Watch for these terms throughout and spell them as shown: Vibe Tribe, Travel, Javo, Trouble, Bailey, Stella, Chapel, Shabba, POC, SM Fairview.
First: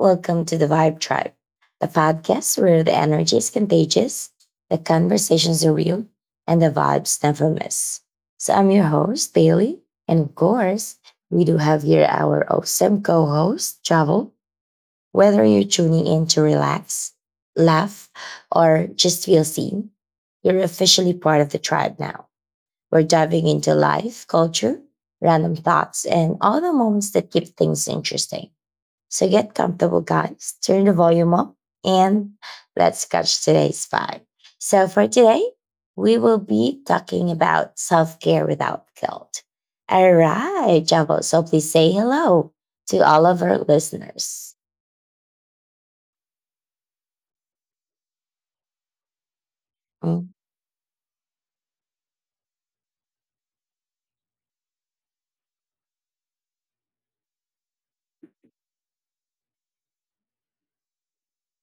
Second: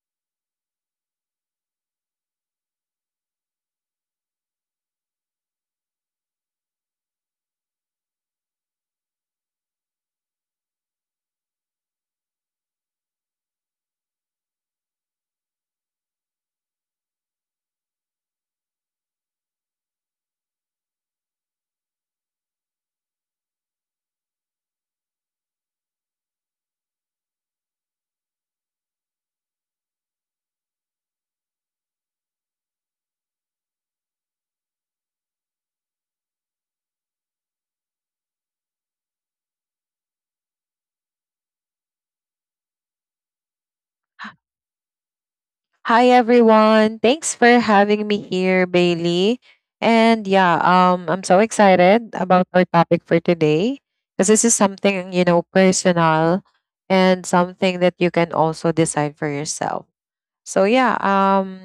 Welcome to the Vibe Tribe, the podcast where the energy is contagious, the conversations are real, and the vibes never miss. So, I'm your host, Bailey. And of course, we do have here our awesome co host, Travel. Whether you're tuning in to relax, laugh, or just feel seen, you're officially part of the tribe now. We're diving into life, culture, random thoughts, and all the moments that keep things interesting. So get comfortable, guys. Turn the volume up and let's catch today's vibe. So, for today, we will be talking about self care without guilt. All right, Javo. So, please say hello to all of our listeners. Hi everyone. Thanks for having me here, Bailey. And yeah, I'm so excited about our topic for today because this is something, you know, personal and something that you can also decide for yourself. So yeah,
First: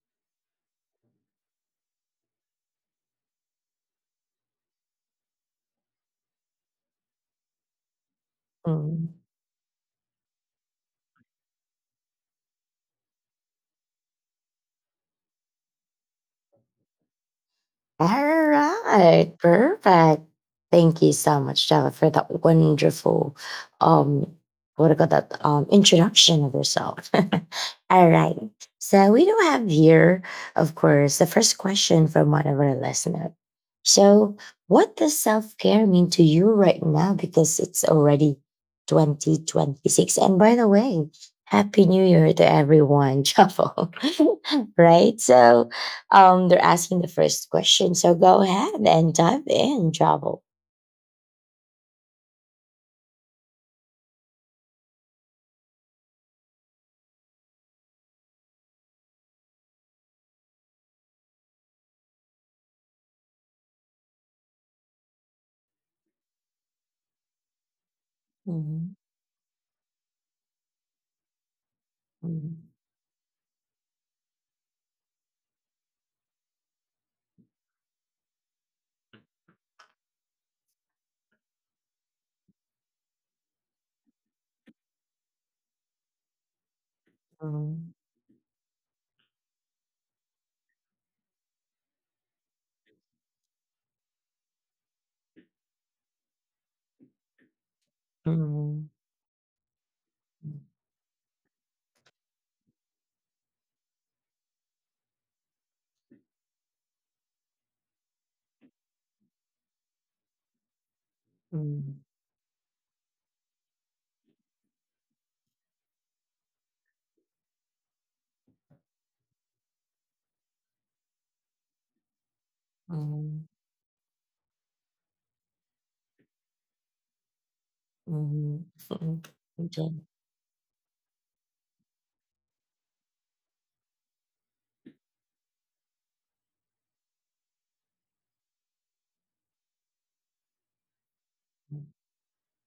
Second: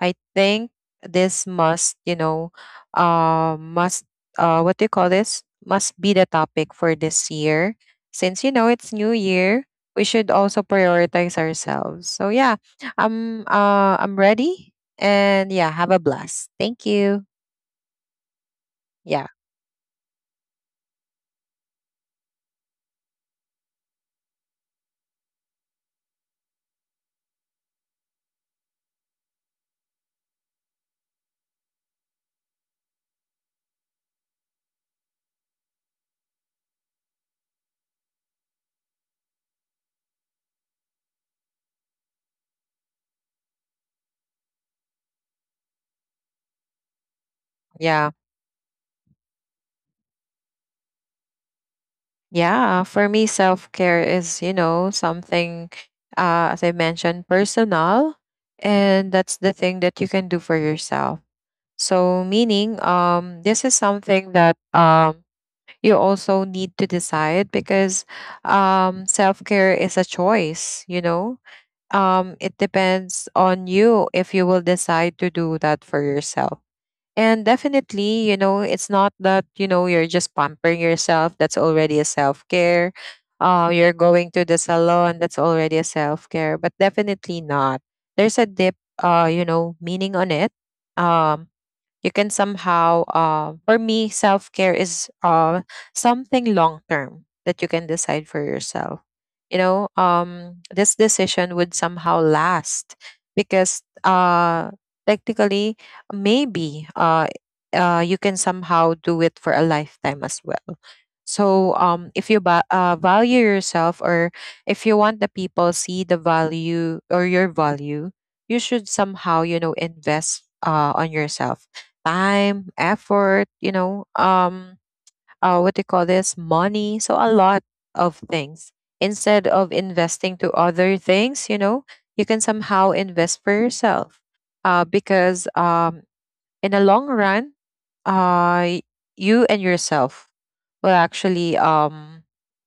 I think this must, what do you call this? Must be the topic for this year. Since you know it's new Mhm. year, we should also prioritize ourselves. So yeah, I'm ready and yeah, have a blast. Thank you. All Yeah. right, perfect. Thank you so much, Stella, for that wonderful, um, what I got that introduction of yourself. All right, so we do have here, of course, the first question from one of our listeners. So, what does self care mean to you right now? Because it's already 2026, and by the way, happy New Year to everyone, Chapel. Right, so they're asking the first question. So Yeah. go ahead and dive in, Javo. Yeah, for me self-care is, you know, something as I mentioned personal, and that's the thing that you can do for yourself. So, meaning, this is something that you also need to decide because, Mhm, self care is a choice, you know? It mhm, depends on you if you will decide to do that for yourself. And definitely, you know, it's not that, you know, you're just pampering yourself. That's already a self care. You're going to the salon. That's already a self care, but definitely not. mhm, There's a deep, you know, meaning on it. Um, you can somehow uh, for me self-care is something long term that you can decide for mhm, yourself, you know. This decision would somehow last because, technically maybe, you can somehow do it for a lifetime as well. So mhm, if you value yourself, or if you want the people see the value or your value, you should somehow you know invest, on yourself: time, mhm, effort, you know, what do you call this, money. So a lot of mhm, things. mhm, Instead of okay, mhm, investing to other things, you know, you can somehow invest for yourself. Because in the long run, uh, y- you and yourself will actually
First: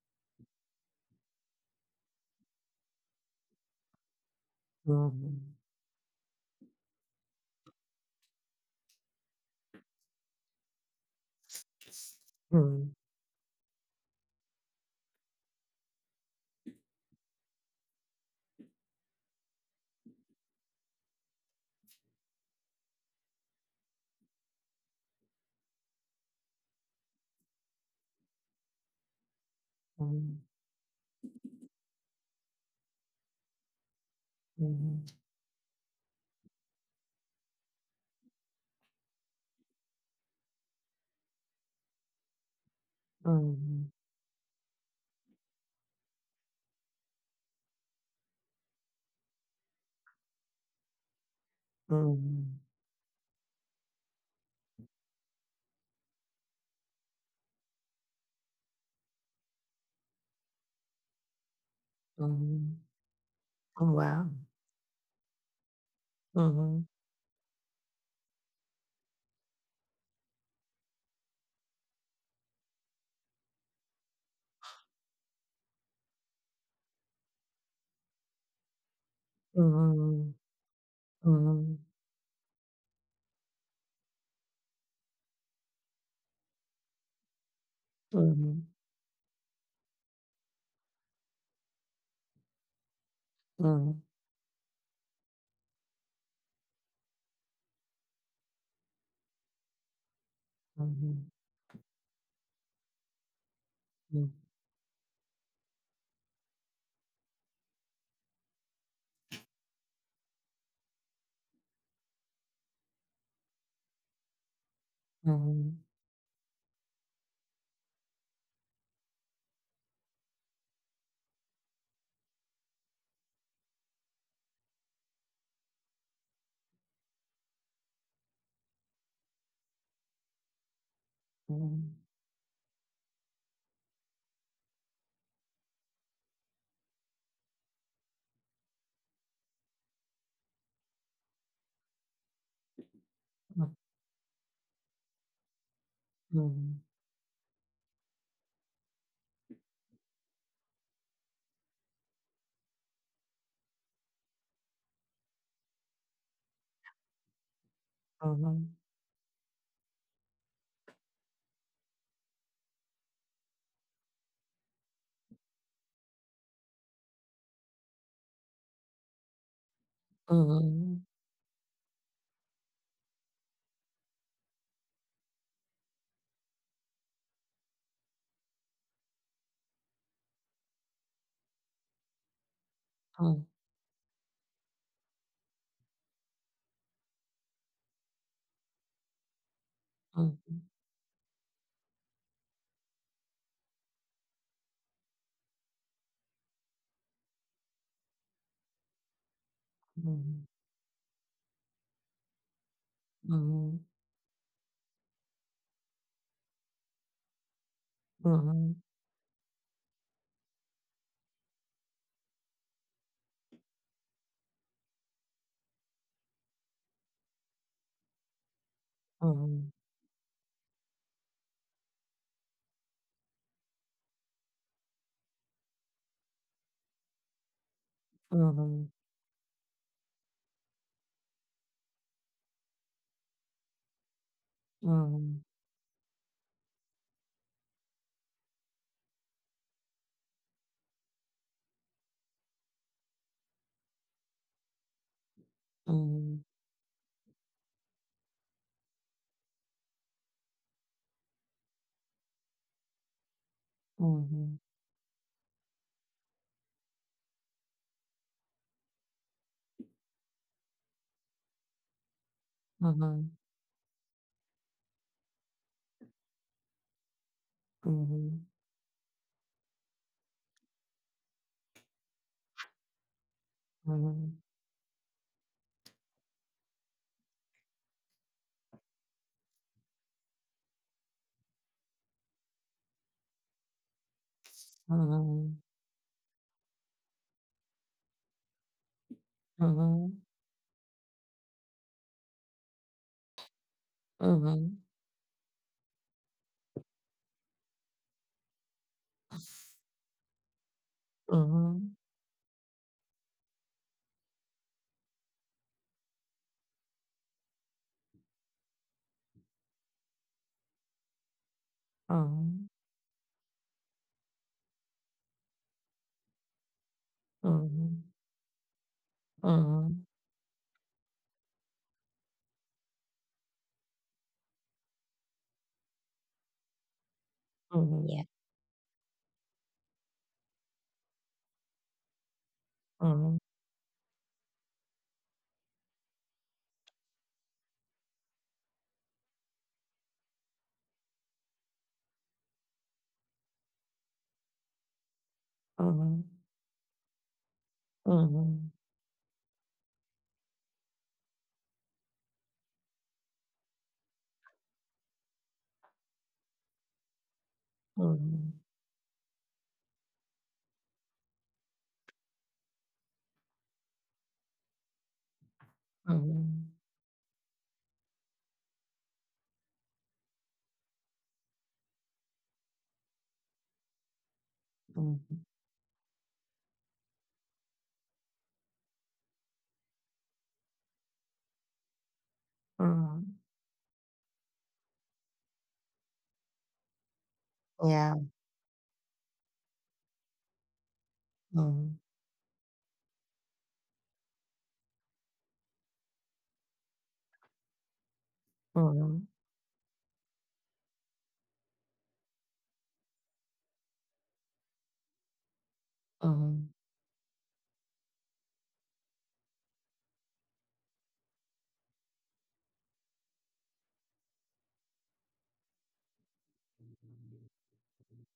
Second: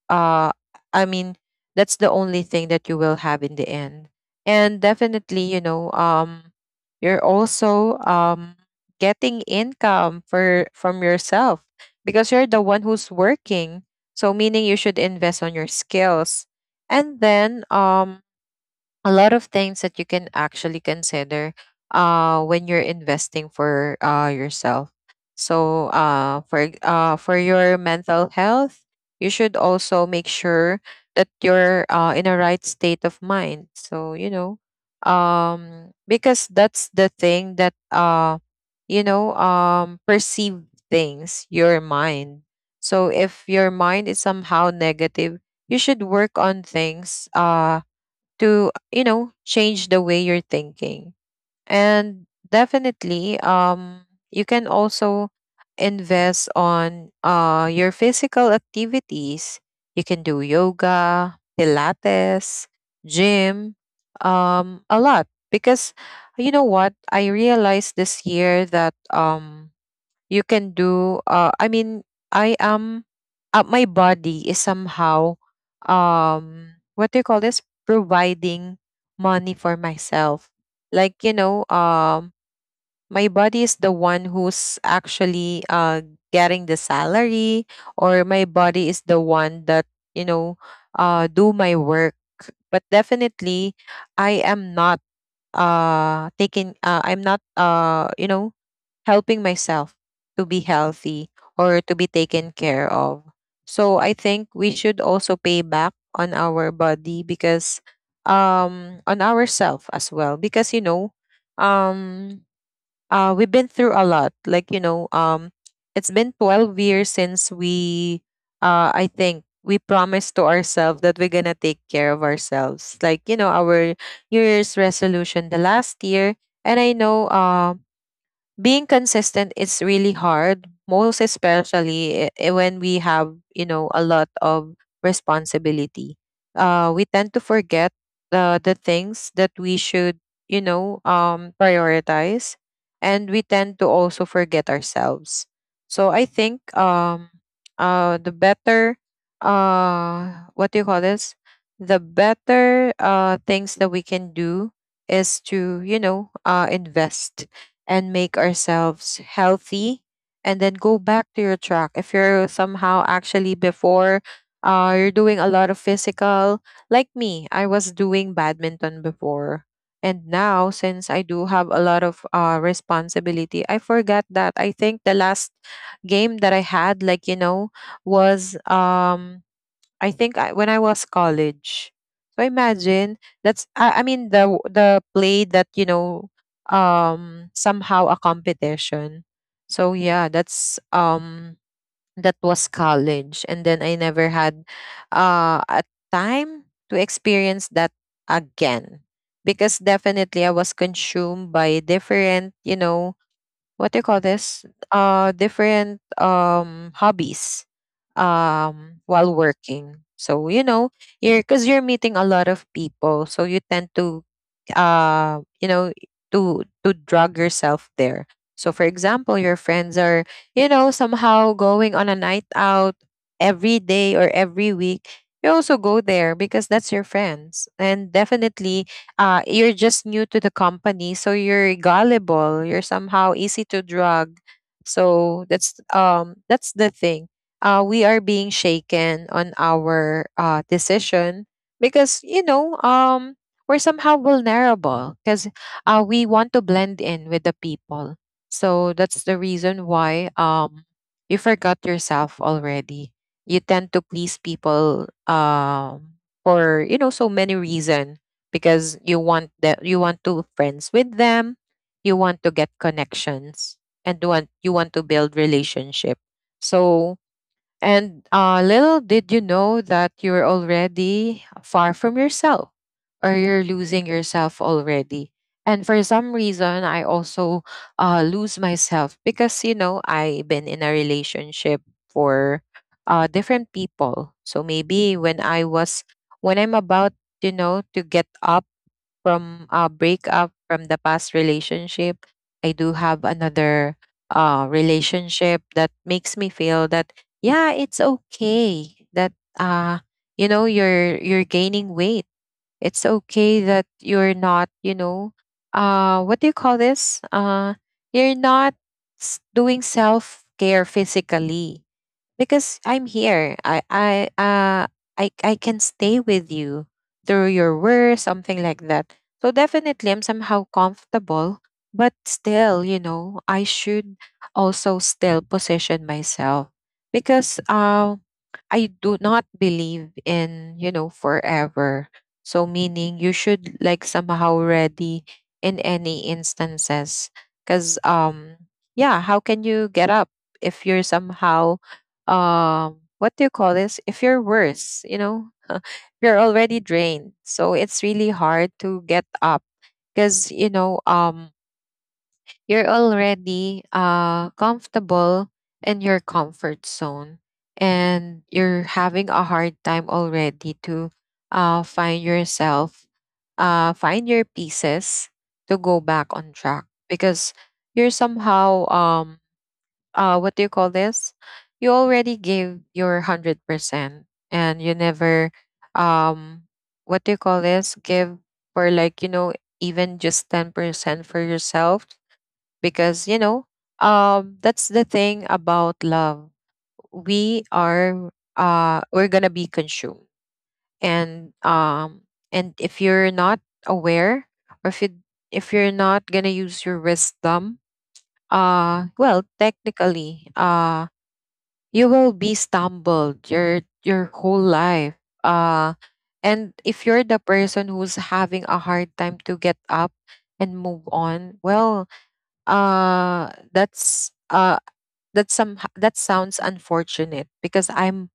uh I mean that's the only thing that you will have in the end. And definitely, mhm, you know, you're also getting income for from yourself because you're the one mhm, who's working. So meaning you should invest on your skills. And then a lot of things that you can actually consider when you're investing for yourself. So for your mental health you should also make sure that you're in a right state of mind, so you know, mhm, because that's the thing that you know perceive things your mind. So if your mhm, mind is somehow negative, you should work on things to you know change the way you're thinking. mhm, And mhm. definitely you can also invest on your physical activities. You can do yoga, pilates, gym, Oh, wow. A lot, because you know Mhm, what I realized this year that you can do I mean I am my body is somehow what do you call this, providing money for mhm, myself. Like you know, mhm, my body is the one who's actually getting the salary, or my mhm, body is the one that you know do my work. But definitely mhm, I am not taking I'm not you know helping myself to be healthy mhm, or to be taken care of. So I mhm, think we should also pay back on our body, because on ourself as well, because you know um we've been through a lot. Like you know mhm, mhm, it's been 12 years since we I think we promised to ourselves that we're going to take care of ourselves, like you know our new year's resolution the last year. And I know being consistent is really hard, most mhm, especially when we have, you know, a lot of responsibility. We tend to forget the things that we should, you know, prioritize, and we tend to also forget ourselves. So I think the better, what do you call this, the better things that we can do is to, you know, invest and make mhm, ourselves healthy. And then go back to your track if you're somehow actually before, you're doing a lot of physical. Like me, I was doing badminton before, and now since mhm, I do have a lot of responsibility I forgot that. I think the last game that I had, like you know, was I think when I was college. So imagine, mhm, that's I mean the the play that you know somehow a competition. So yeah, mhm, that was college, and then I never had a time to experience that again, because definitely mhm. I was consumed by different, you know, Mhm, what do you call this, different hobbies mhm, while working. So you know you're, because you're meeting a lot of people, so you tend to, you know, to drug yourself there. So for example, your mhm, friends are, you know, somehow going on a night out every day or every week. You also go there because that's your friends. And mhm, definitely mhm, you're just new to the company, so you're gullible, you're somehow easy to drug. So mhm, that's the thing. Uh, we are being shaken on our decision, because you know we're somehow vulnerable because, we mhm, want to blend in with the people. So that's the reason why, you forgot yourself already. You tend to please mhm, people, for you know so many reasons, because you want to friends with them, you want to get connections, and want you want to build relationship. So, and mhm, little did you know that you're already far from yourself, or you're losing mhm, yourself already. And for some reason, I also, lose myself because, you know, I've been in a relationship for, different people. So maybe when mhm, when I'm about, you know, to get up from a mhm, breakup from the past relationship, I do have another, mhm, relationship that makes me feel that yeah, it's okay that, uh, you know you're mhm, gaining mhm, weight. It's okay that you're not, you know, what do you call this? You're not doing self care physically, because I'm here. I can stay with you through your mhm, worst, something like that. So mhm, definitely I'm somehow comfortable, but still, you know, I should also still position myself, because mhm, yeah. I do not believe in, you know, forever. So meaning you Mhm, should like somehow ready in any instances, cuz yeah, how can you get up if you're somehow what do you call this, if you're worse you know mhm, you're already drained, so it's really hard mhm, to get up because you know you're already comfortable in your comfort zone, and mhm, you're having a hard time already to find yourself, find your pieces to go back on mhm, track, because you're somehow what do you call this, you already gave your 100%, and you never mhm, um what do you call this, give for like you know even just 10% for yourself. Because mhm. you know that's the thing about love, we Yeah. are we're going to be consumed, and Mhm, um and if you're not aware, or if you, if you're not going to use your wisdom, mhm, well technically you will be stumbled your whole life, uh mhm. and if you're the person who's having a hard time to get up and move on, well uh that's uh that sounds unfortunate, because I'm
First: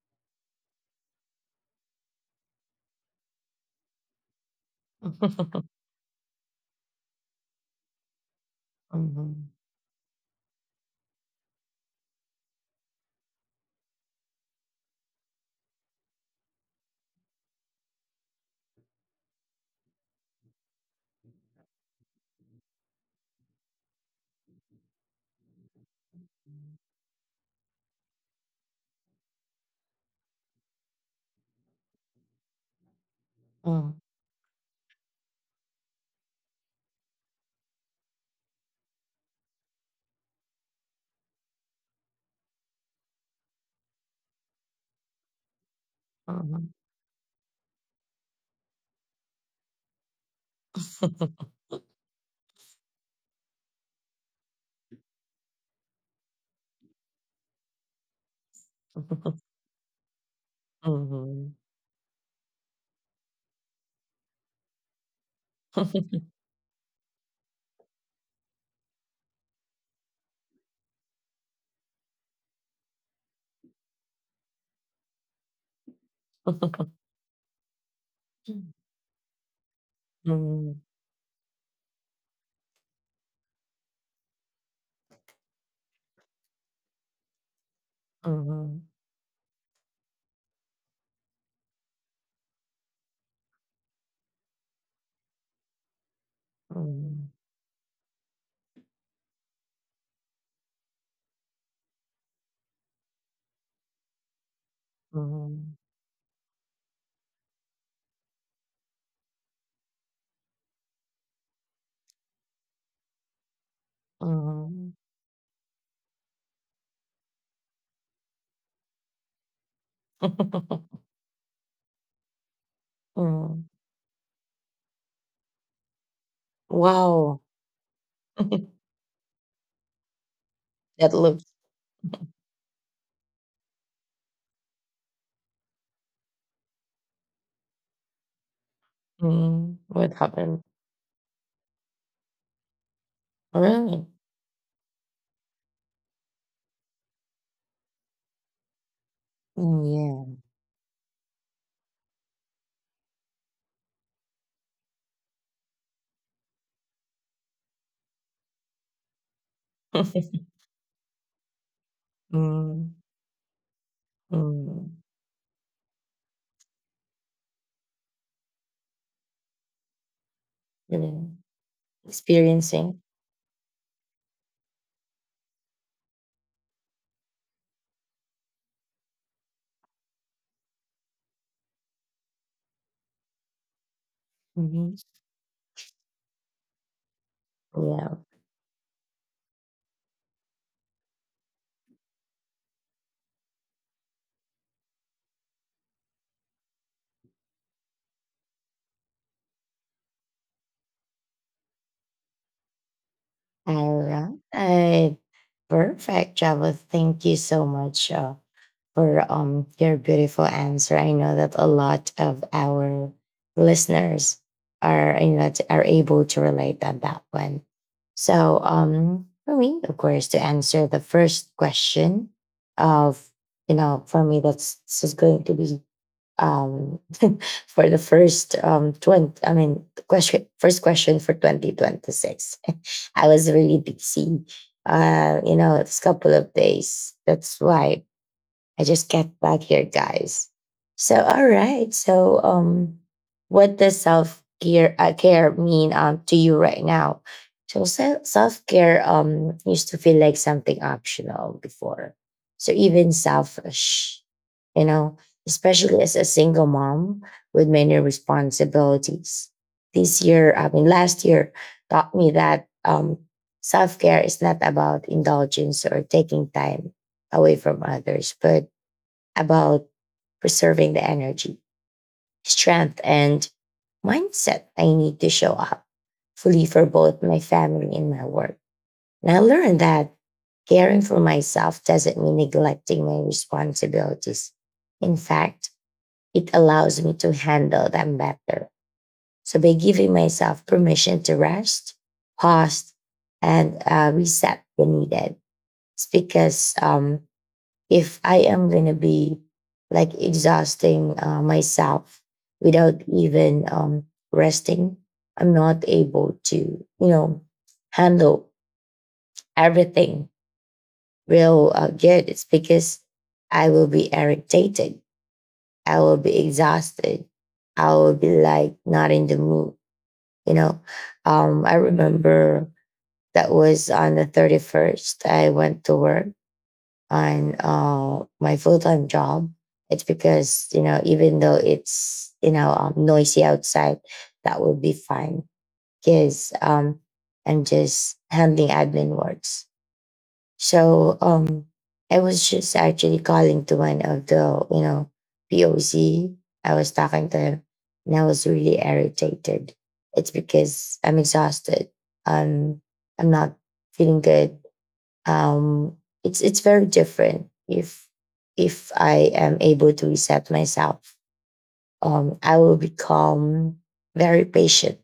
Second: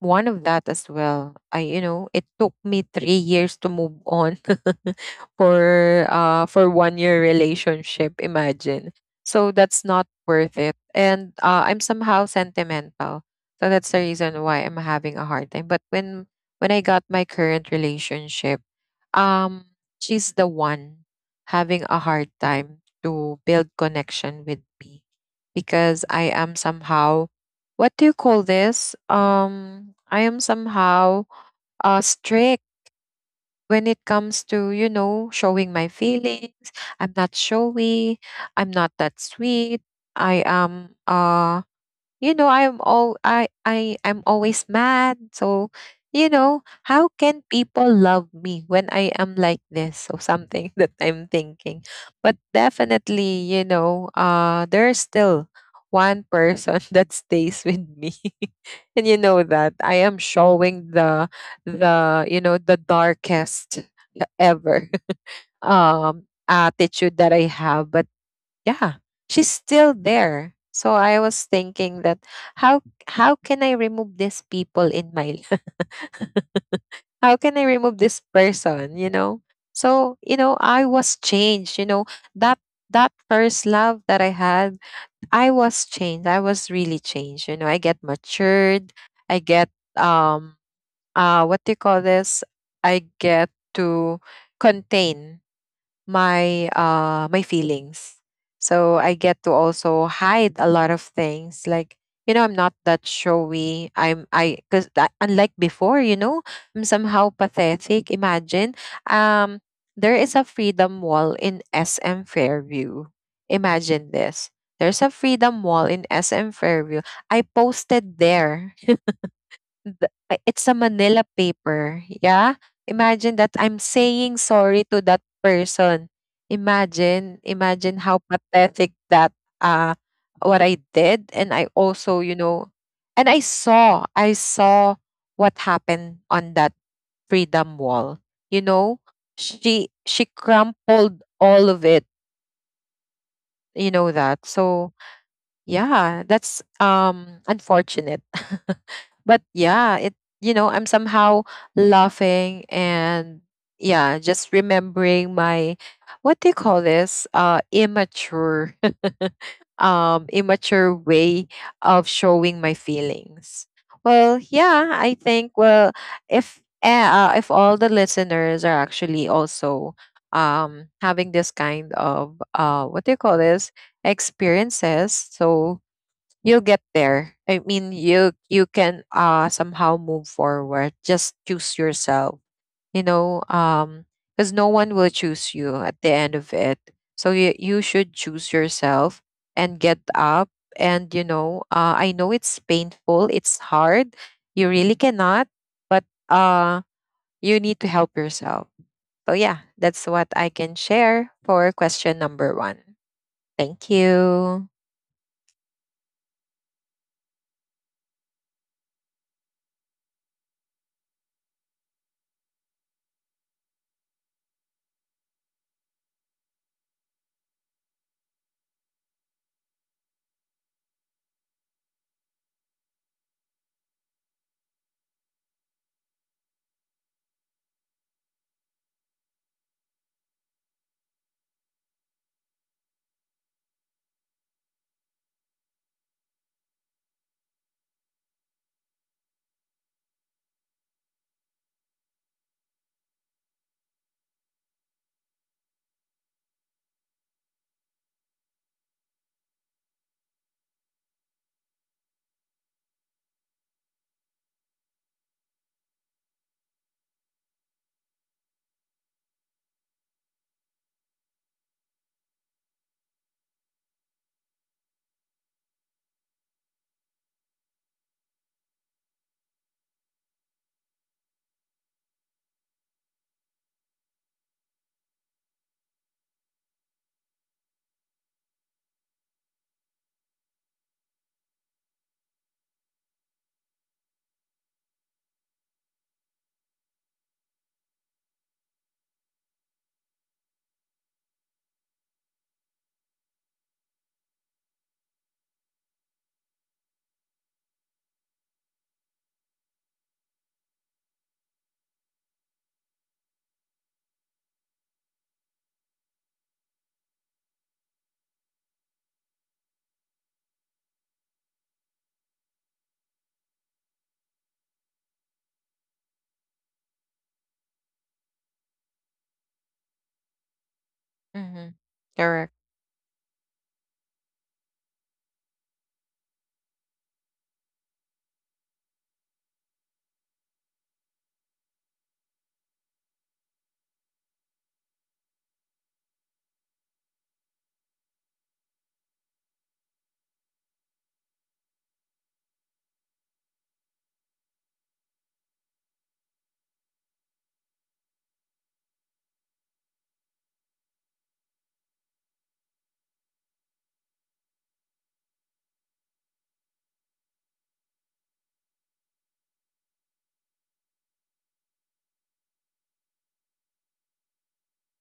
one of that as well. I, you know, it took me 3 years to move on for 1 year relationship, imagine. Mhm, So that's not worth it. And I'm somehow sentimental. So that's the reason why I'm having a hard time. But when I got my current relationship, um she's the one having a hard time to build connection with me, because I am somehow, what do you call this? I am somehow strict when it mhm, comes to you know showing my feelings. I'm not showy. I'm not that sweet. I am you know I'm all I'm always mad, so you know how can people love me when I am like this or something, that I'm thinking. But definitely you know there's still one person that stays with me, and you know that I am showing mhm. the you know the darkest ever um attitude that I have. But yeah, she's still there, so I was thinking that how how can I remove these people in my life? Mhm. How can I remove this person you know? So you know Mhm, I was changed, you know, that, that first love that I had, I was changed, I was really changed, you know I get mhm, matured. I get um what do you call this, I get to contain my mhm, uh my feelings. So I get to also hide a lot of things, like, you know, I'm not that showy. I'm I cuz mhm, unlike before, you know, I'm somehow pathetic. Imagine um there is a freedom wall in SM Fairview. Imagine mhm, this. There's a freedom wall in SM Fairview. I posted there the it's a Manila paper, yeah? mhm. Imagine that I'm saying sorry to that person. Wow, Imagine, imagine how pathetic that uh what I that looks did. And I also, you know, and I saw what happened on that freedom wall. You know, mhm, she what she happened? crumpled all of it, you Really? know that. So yeah, that's unfortunate. But Mm, yeah, it, yeah. you know, I'm somehow laughing and, yeah, just remembering my what do you call this? Immature immature way of showing my Mm, feelings. Well, mm, yeah, I think, well, if all the listeners are actually also you know, having this kind of experiencing. what do you call this? Experiences. So you'll get there. I mean, you can somehow move forward. Just choose yourself, you know. Because no Mhm, one will choose you at the end of it. So you yeah. should choose yourself and get up. And you know, I know it's painful, it's hard, you really cannot, but uh you need to help yourself. So yeah, that's what I can share for question number one. Thank All you. right. Perfect, Java. Thank you so much for your beautiful answer. I know that a lot of our listeners are are able to relate on that one. So for me, of course, to answer the first question of for me that's this is going to be um for the first 20 I mean question, first question for 2026. I was really busy. You know, it's a couple of days. That's why I just get back here, guys. So, all right. So, what does self care care mean to you right now? So, self care used to feel like something optional before. So even selfish, you know, especially as a single mom with many responsibilities. This year, I mean, last year taught me that self care is not about indulgence or taking time away from others, but about preserving the energy, strength, and mindset I need to show up fully for both my family and my work. And I learned that caring for myself doesn't mean neglecting my responsibilities. In fact, it allows me to handle them better. So by giving myself permission to rest, pause, and reset when needed, it's because if I am gonna be like exhausting myself without even resting, I'm not able to, you know, handle everything real good. It's because I will be irritated. I will be exhausted. I will be like not in the mood, you know. I Mhm. Correct. remember that was on the 31st. I went to work on my full time job. It's because you know, even though it's noisy outside, that will be fine because I'm just handling admin works. So I was just actually calling to one of the POC. I was talking to him, and I was really irritated. It's because I'm exhausted. Um, I'm not feeling good um, it's very different if I am able to reset myself. I will become very patient.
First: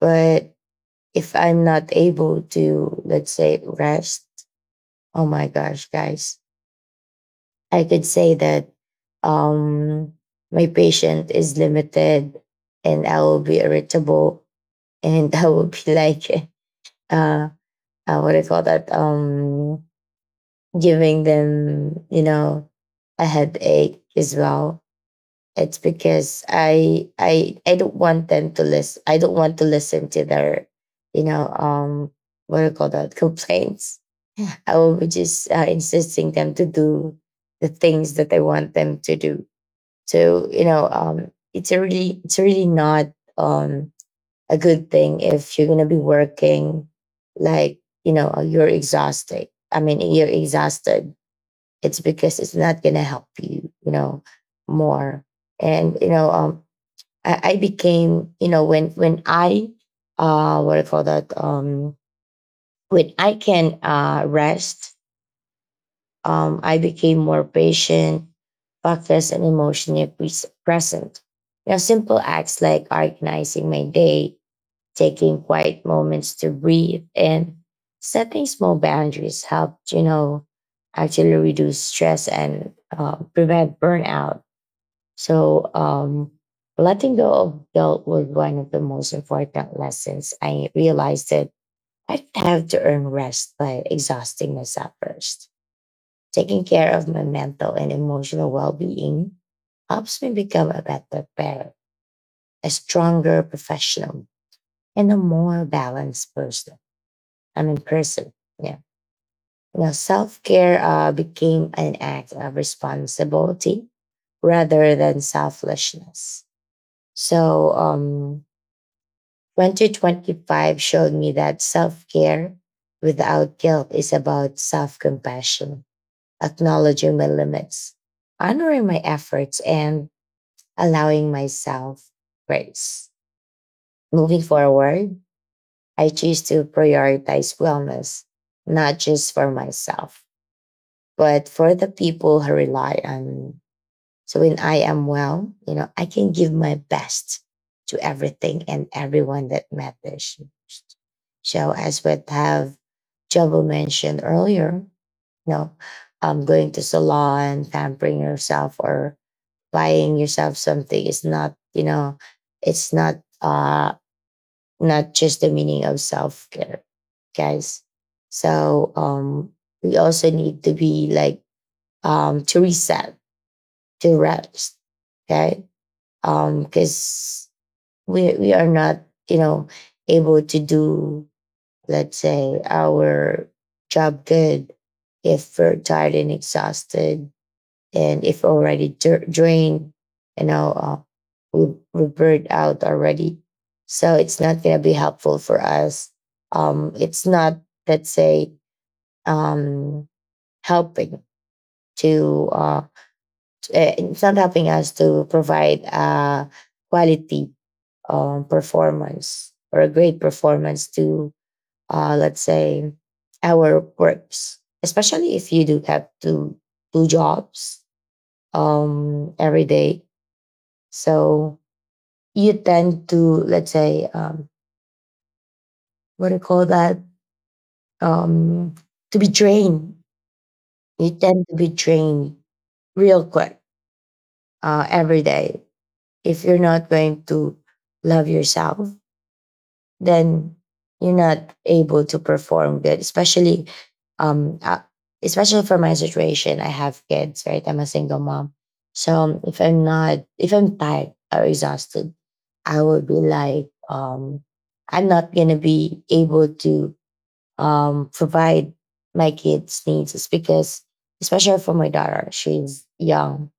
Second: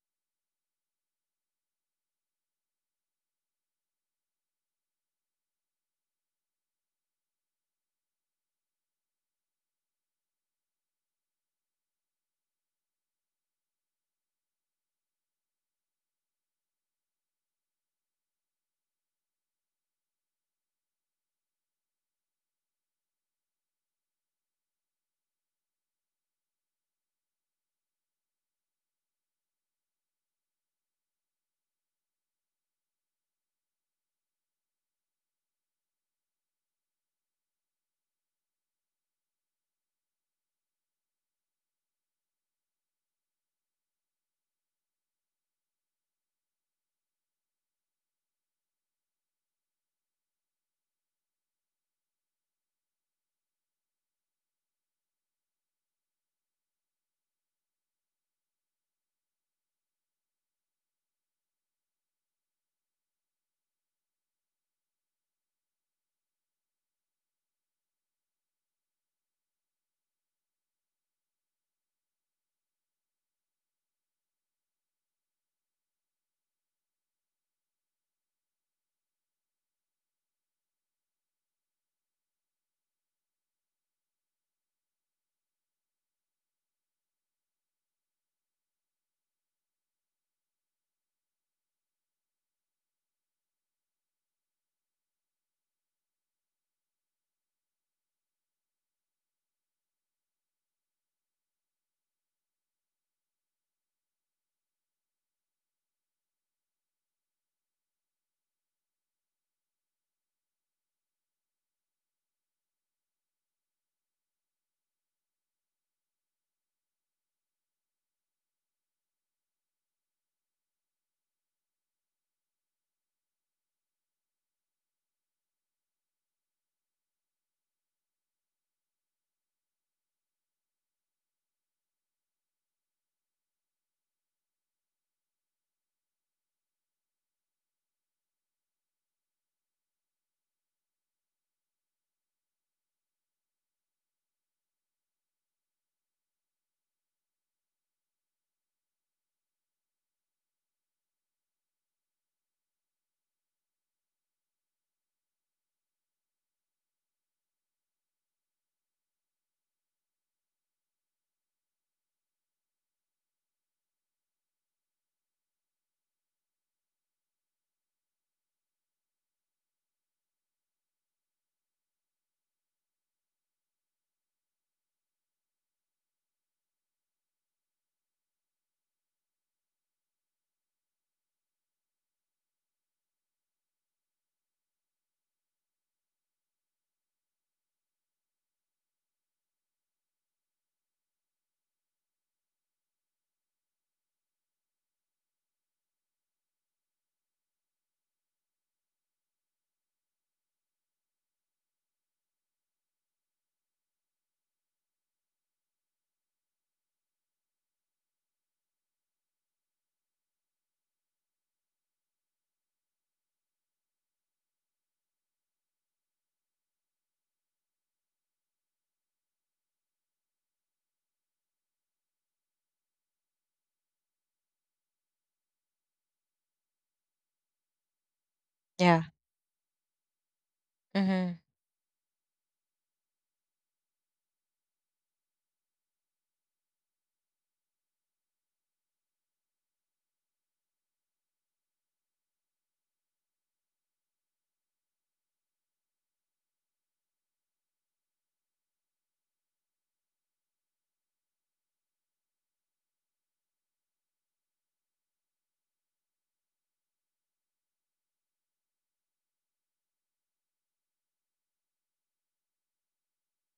But if I'm not able to, let's say, rest, oh my gosh, guys, I could say that um, my patient is limited, and I will be irritable, and I will be like, uh, uh, what do you call that? Giving them, you know, a headache as well. It's because I don't want them to listen. I don't want to listen to their, you know, what do you call that, complaints. I will be just insisting them to do the things that I want them to do. So you know, it's really not a good thing if you're gonna be working like you know you're exhausted. I mean, you're exhausted it's because it's not gonna help you, you know, more. And you know, I became, you know, what do you call that? When I can rest, I became more patient, focused, and emotionally present. You know, simple acts like organizing my day, taking quiet moments to breathe, and setting small boundaries helped, you know, actually reduce stress and prevent burnout. So, letting go of guilt was one of the most important lessons. I realized that I have to earn rest by exhausting myself first. Taking care of my mental and emotional well being helps me become a better parent, a stronger professional, and a more balanced person. I mean, person. Yeah. You know, self care became an act of responsibility rather than selfishness. So, 2025 showed me that self care without guilt is about self compassion, acknowledging my limits, honoring my efforts, and allowing myself grace. Moving forward, I choose to prioritize wellness, not just for myself, but for the people who rely on, so when I am well, you know, I can give my best to everything and everyone that matters. So as what have Jobo mentioned earlier, you know, going to salon, pampering yourself or buying yourself something is not, you know, it's not just the meaning of self-care, guys. So we also need to be like to reset, to rest, okay. Because we are not, you know, able to do, let's say, our job good if we're tired and exhausted and if already drained, you know, we burned out already. So it's not gonna be helpful for us. It's not, let's say, um, helping to it's not helping us to provide quality performance or a great performance to, let's say, our works, especially if you do have to do jobs every day. So you tend to, let's say, what do you call that? Um, Yeah. to be drained. You Mhm. tend to be drained real quick every day if you're not going to love yourself, then you're not able to perform good especially um uh, especially for my situation, I have kids, right? I'm a single mom, so if I'm not if I'm tired or exhausted, I would be like I'm not going to be able to provide my kids needs, it's because especially for my daughter, she's young.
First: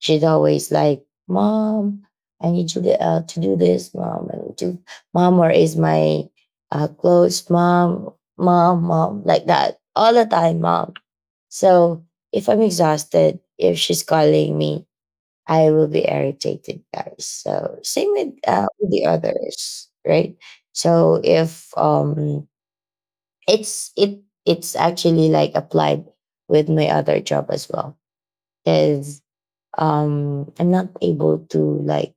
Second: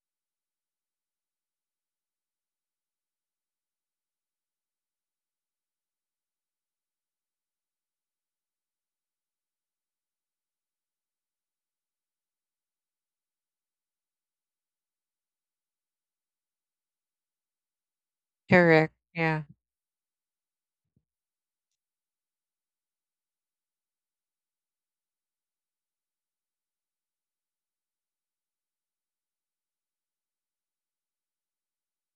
She'd always like, Mom, I need you to do this, Mom. I need to, Mom, where is my clothes, Mom? Mom, Mom, like that all the time, Mom. So if I'm exhausted, if she's calling me, I will be irritated, guys. So same with Correct. the Yeah. others, right? So if it's it it's actually like applied with my other job as well, because I'm not able to like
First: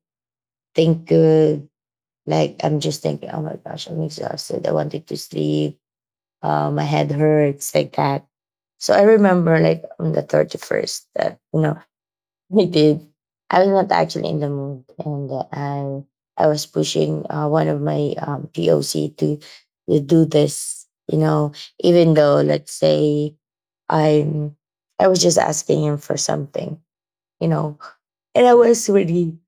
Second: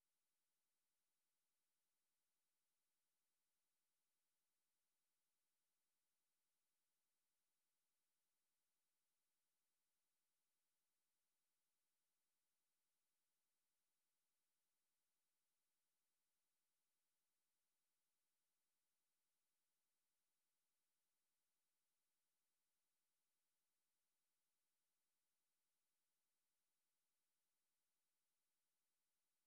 think good. Like I'm just thinking, oh my gosh, I'm exhausted. I wanted to sleep. My head hurts like that. So I remember like on the 31st that you know I did. I was not actually in the mood, and I was pushing one of my POC to do this. You know, even though let's say I'm I was just asking him for something. You know, and I was really,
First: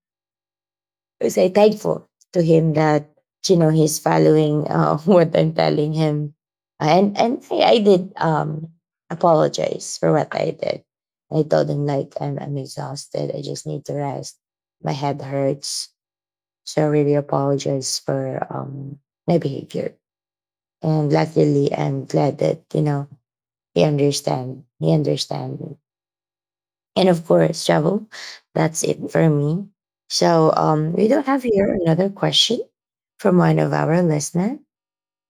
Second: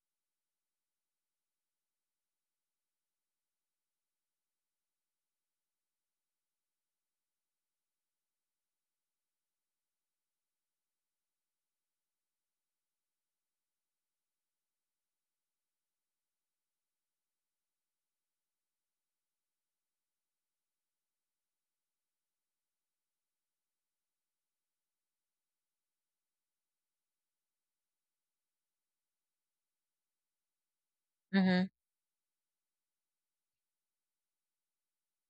I say thankful to him that you know he's following what I'm telling him, and I did apologize for what I did. I told him like I'm exhausted. I just need to rest. My head hurts, so I really apologize for my behavior. And luckily, I'm glad that you know he understand. And of course, travel. That's it for me. So we do have Mhm. here another question from one of our listener.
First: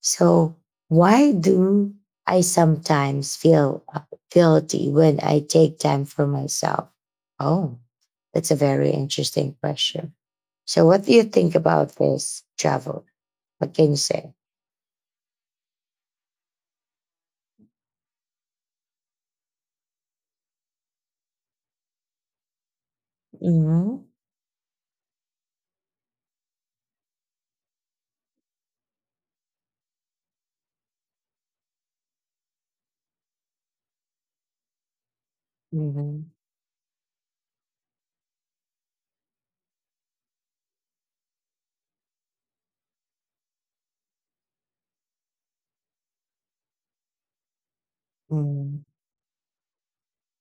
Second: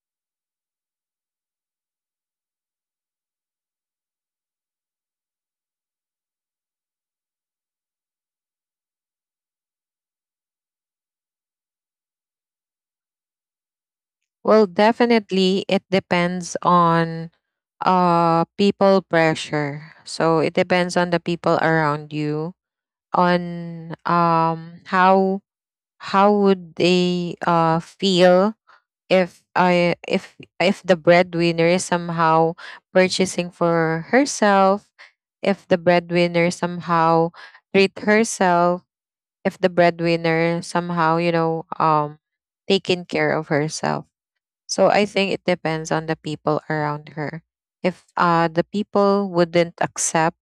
So why do I sometimes feel guilty when I take time for myself? Oh, that's a very interesting question. So what do you think about this, travel? What can you say? Well, definitely it depends on people pressure. So it depends on the people around you, on Mm-hmm. How would they feel, if I if the breadwinner is somehow purchasing for herself, if the Mm-hmm. breadwinner somehow treat herself, if the breadwinner somehow, you know, taking care of herself. So I think it depends on the people around her. If the people wouldn't accept,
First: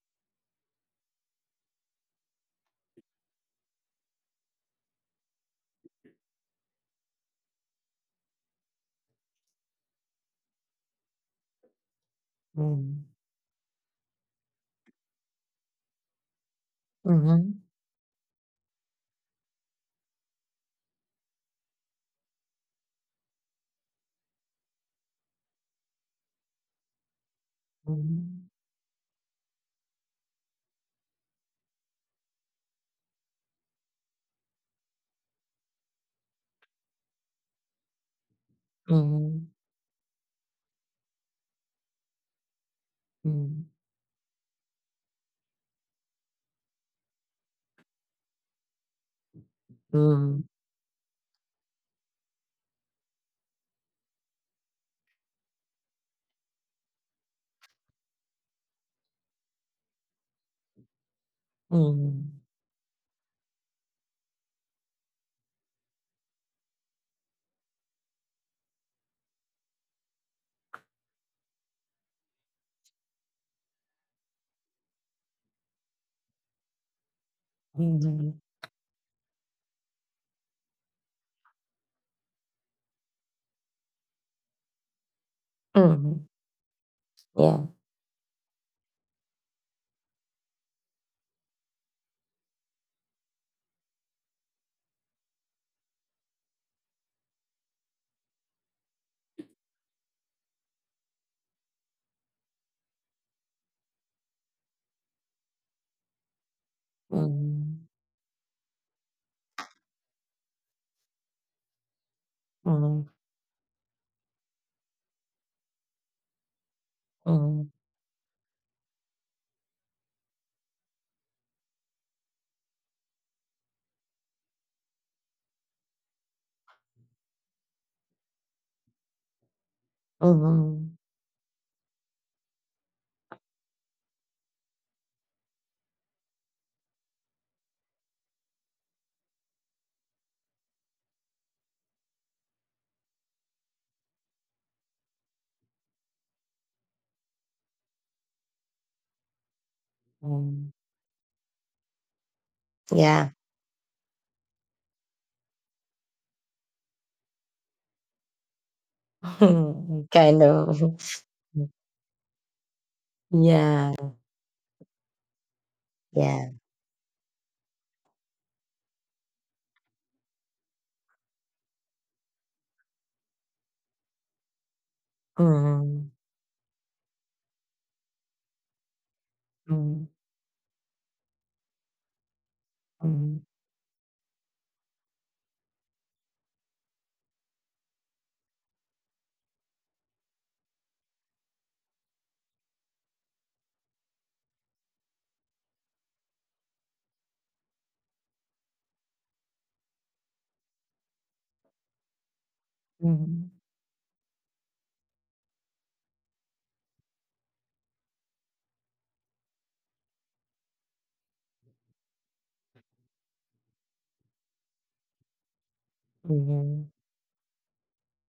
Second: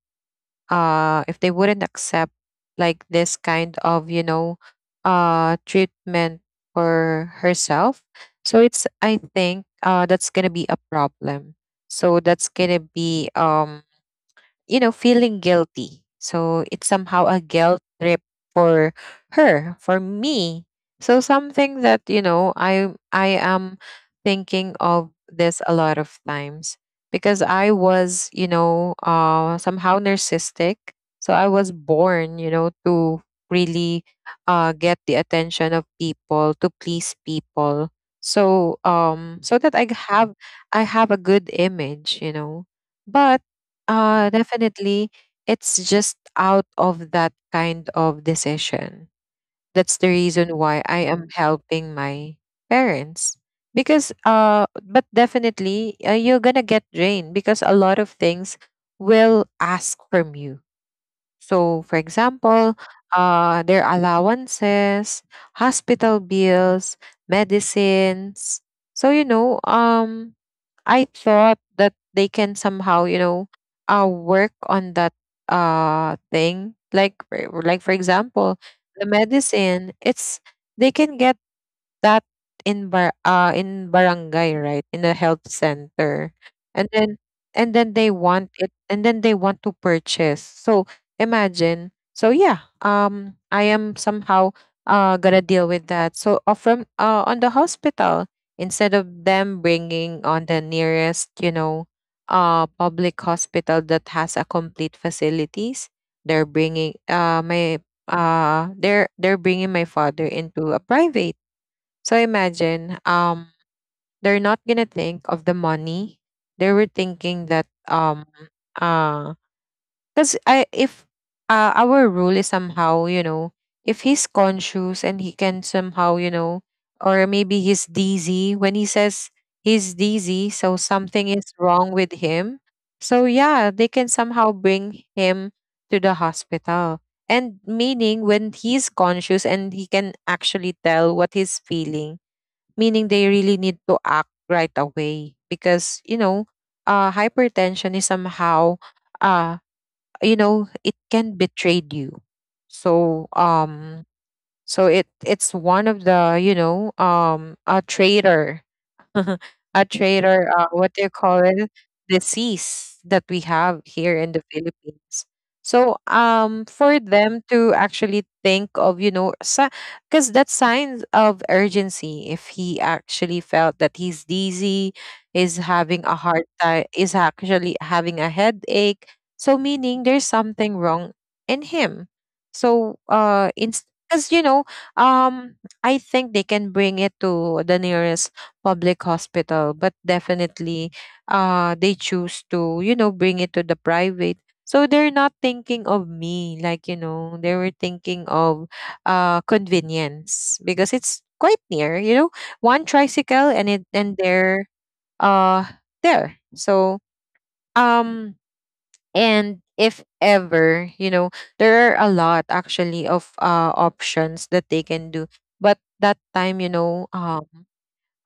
if they wouldn't accept like this kind of, you know, treatment for herself, so it's, I think, that's gonna be a problem. So that's gonna Mm-hmm. be you know, feeling guilty. So it's somehow a Mm-hmm. guilt trip for her, for me. So something that, you know, I am thinking of this a lot of times because I was, you Mm-hmm. know, somehow narcissistic. So I was born, you know, to really get the attention of people, to please people. So Mm-hmm. so that have I have a good image, you know. But definitely, it's just out of that kind of decision. That's the Mm-hmm. reason why I am helping my parents. Because but definitely, you're going to get drained because a lot of things will ask from you. So, for Mhm. example, their allowances, hospital bills, medicines. So, you know, I thought that they can somehow, you know, work on that thing. Like for Mhm. example, the medicine. It's they can get that in barangay, right? In the health Mhm. center. And then Yeah. and then they want it and then they want to purchase. So imagine. So yeah, I am somehow gonna deal with that. So from on the hospital, instead of them bringing on the nearest, you know, public hospital that has a complete facilities, they're bringing my Mhm. They're bringing my father into a private. So imagine, Mhm. They're not gonna think of the money. They were thinking that Mhm. Uh because I if our rule is somehow, you know, if he's conscious and he can somehow, you know, or maybe he's dizzy. When he says he's dizzy, so Mhm. something is wrong with him. So yeah, they can somehow bring him to the hospital. And meaning when he's conscious and he can actually tell what he's feeling, meaning they really need to act right away. Because you know, hypertension is somehow uh you Mhm. know, it can betray you. Yeah. So so it it's one of the, you know, a traitor a trait Kind or of. what do you call it, disease that we have Yeah. here in the Philippines. So Yeah. For them to actually think of, you know, because that's signs of urgency, if he actually felt that he's dizzy, is having a Mhm. hard time, is actually having a headache, so meaning there's something wrong in him. So Mhm. because you know, um I think they can bring it to the nearest public hospital, but definitely they choose to, you know, bring it to the private. So they're not thinking of me. Like, you know, they were thinking of convenience because it's quite near, you know, one Mhm. tricycle and it and they're uh there. So um and if ever, you know, there are a lot actually of options that they can do. But that time, you know, uh,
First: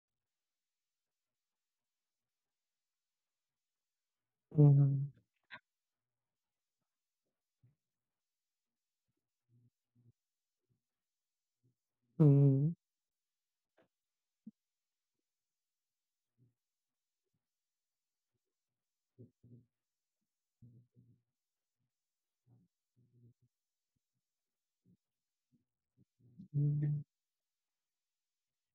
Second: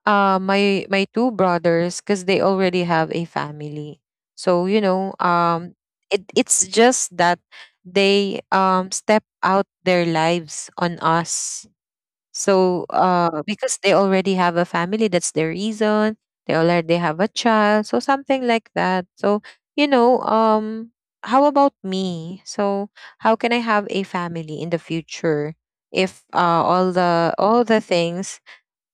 uh my two brothers, because they already have a family. So you Mhm. know, it it's just that they step out their lives on us. Mhm. So because they already have a family, that's the reason. They already have a child, so something like that. So you know, how about me? So how can I have a family in the future if all Mhm. the all the things,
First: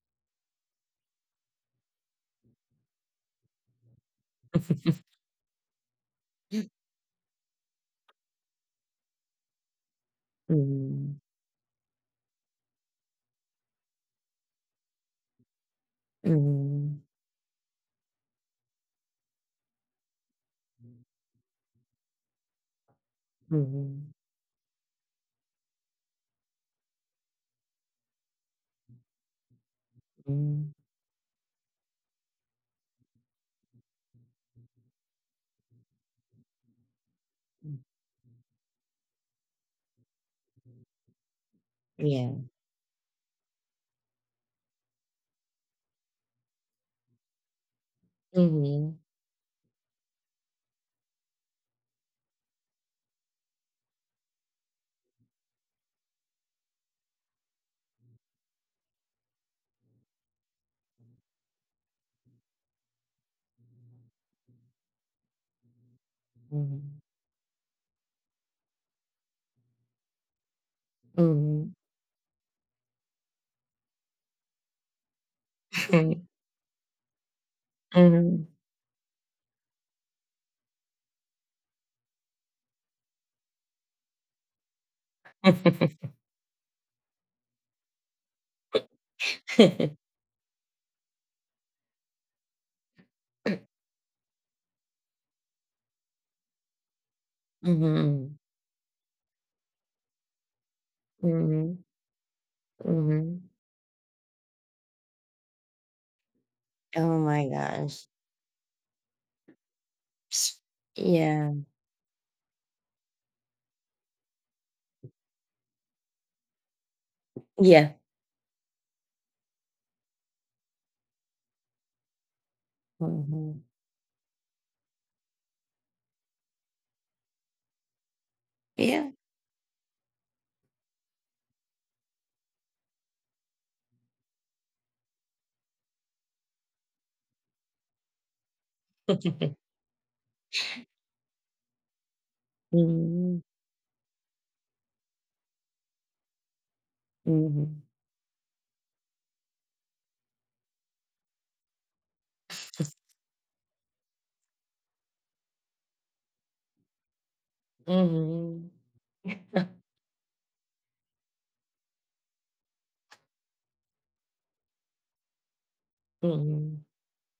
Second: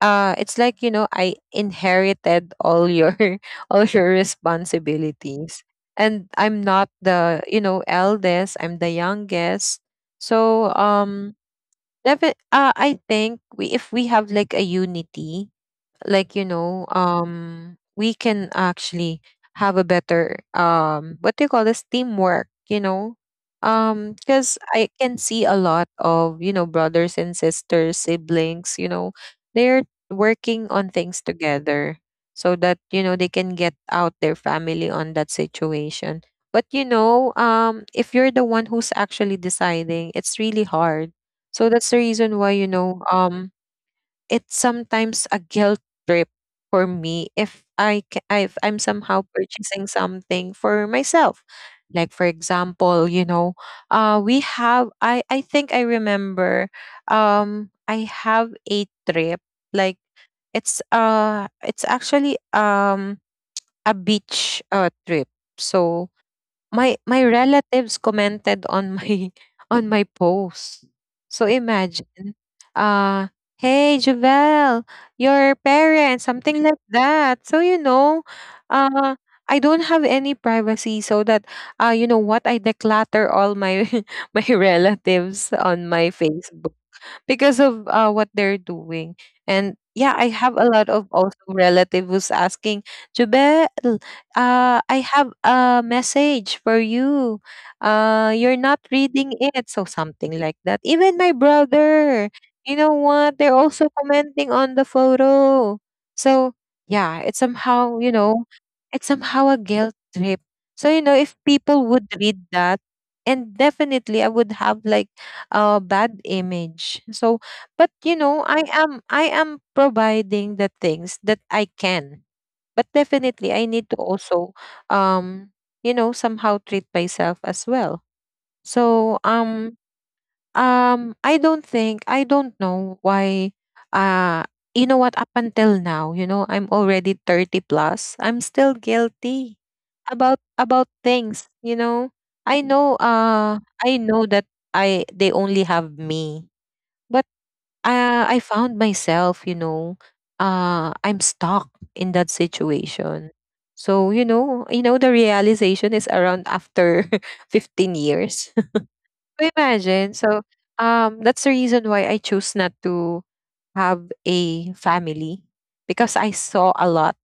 it's like, you know, I inherited all your all your responsibilities. And I'm not the, you know, eldest, I'm the youngest. So Mhm. I think we, if we have like a unity, like you know, Mhm. We can actually have a better what do you call this, teamwork, you know. Mhm. Mhm. Because I can see a lot of, you know, brothers and sisters, siblings, you know, they're Mhm. working on things together, so that you know they can get out their family on that situation. But you know, Mhm. If you're the one who's actually deciding, it's really hard. So that's the Yeah. reason why, you know, it's sometimes a guilt trip for me if if I'm Mhm. somehow purchasing something for myself. Like for example, you know, we have I think I remember I have a trip, like it's actually a beach trip. So my Mhm. my relatives commented on my on my post. So Mhm. imagine, uh, hey Javel, your parents, something like that. So you know, Mhm. uh, I don't have any privacy, so that you know what, I declutter all my my relatives on my Facebook because of what they're doing. And Mhm. yeah, I have a lot of also relative who's asking, Jubel, I have a message for you. Mhm. You're not reading it. So something like that. Even my Mhm. brother, you know Mhm. what? They're also commenting on the photo. So Oh yeah, my it's gosh. somehow, you know, it's somehow a guilt trip. S- So, you know, Yeah. if people would read that, and definitely I would have like bad image. So Yeah. but you know, I am providing the things that I can, but definitely Mhm. I need to also um you know, somehow treat myself as well. Yeah. So I don't think, I don't know why, uh you know what, up until now, you know, I'm already 30 plus, I'm still guilty about things, you know. I know Mhm. I know that I they only have me, but Mhm. I found myself, you know, I'm stuck in that situation. So, you know, the realization is around after Mhm. 15 years. Mhm. Mhm. So Mhm. imagine. So that's the reason why I choose not to have a family because I saw a lot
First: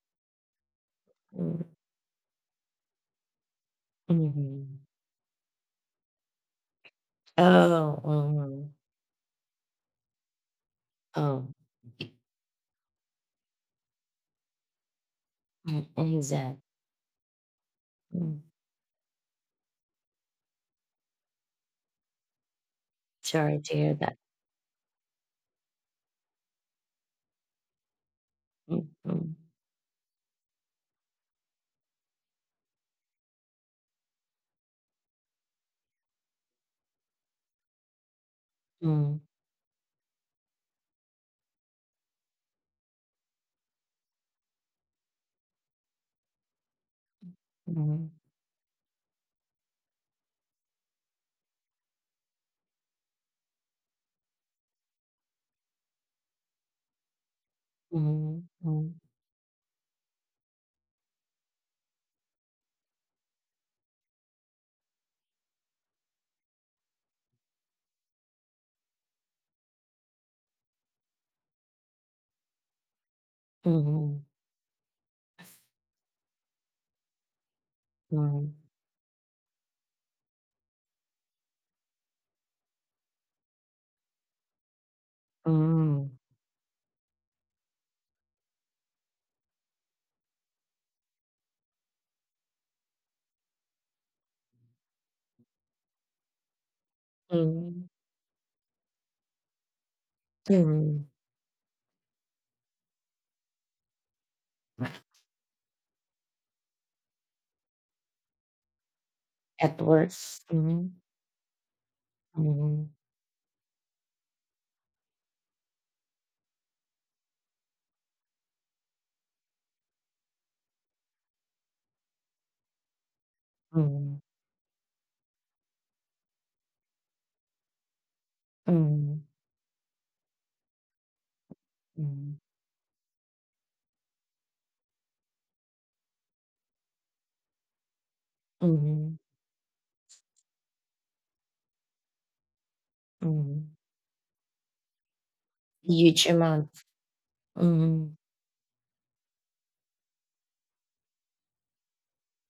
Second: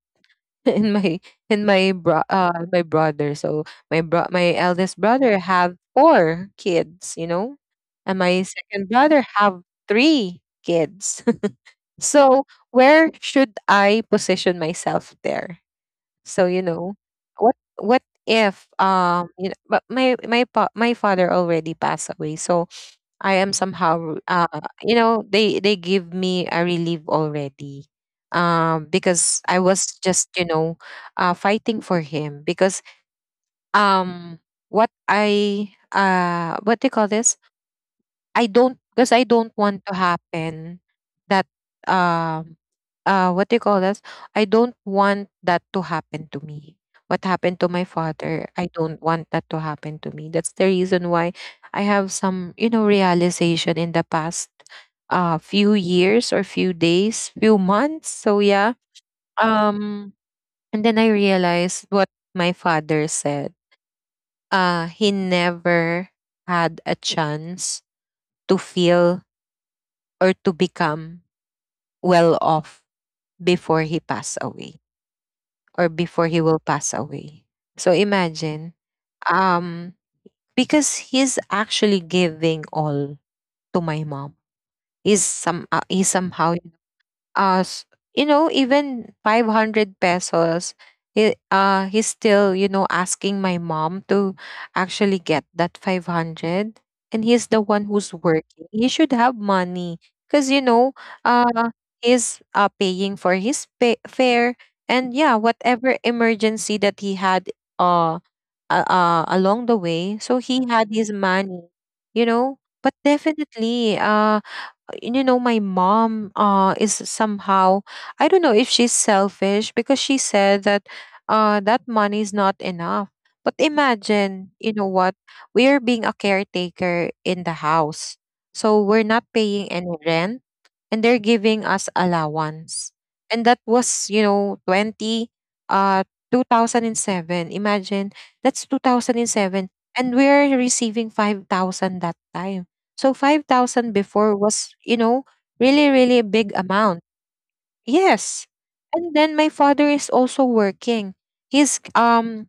in my my brother. So my eldest brother have four kids, you know, Oh, and my mhm. second brother have three kids. Oh, So where should I position myself there? mm, So exact. you know, what Mm. if you know, but my father already passed away. So I am Sorry to hear somehow that. You know, they give me a relief already. Mm, mm, Because I was just, you know, fighting for him because um what I what do you call this, I don't, because I don't want to happen that um what do you call this, I don't want that to happen to me, what happened to my mm, father. I don't want that to happen to me. That's the reason why I have some, you know, realization in the past few years or few days, few months. So mhm, yeah, mhm, um and then I realized what my father said. He never had a chance to feel or to become well off before he mm, passed away or before he will pass away. So mhm, imagine, um, because he's actually giving all to my mom. He mhm, somehow us, even 500 pesos. He's still asking my mom to actually get that 500. And he's mhm, the one mhm, who's working. He should have money because mhm. uh he's paying for his fare. And yeah, whatever emergency that he had, uh, along the At way, so worst. he had Mhm, his money, but mhm, definitely. And my mom, is somehow. I don't know if she's selfish, because she said that that money is not enough. But mhm, imagine, you know what, we are being a caretaker in the house, so we're not mhm, paying any rent, and they're giving us mhm, allowance. And that was, 20 uh 2007. Imagine, that's mhm, 2007, and we're receiving 5,000 that time. So mhm. 5,000 before was, really really a Huge big amount. amount. Mhm. Yes. And then my father is also working. He's,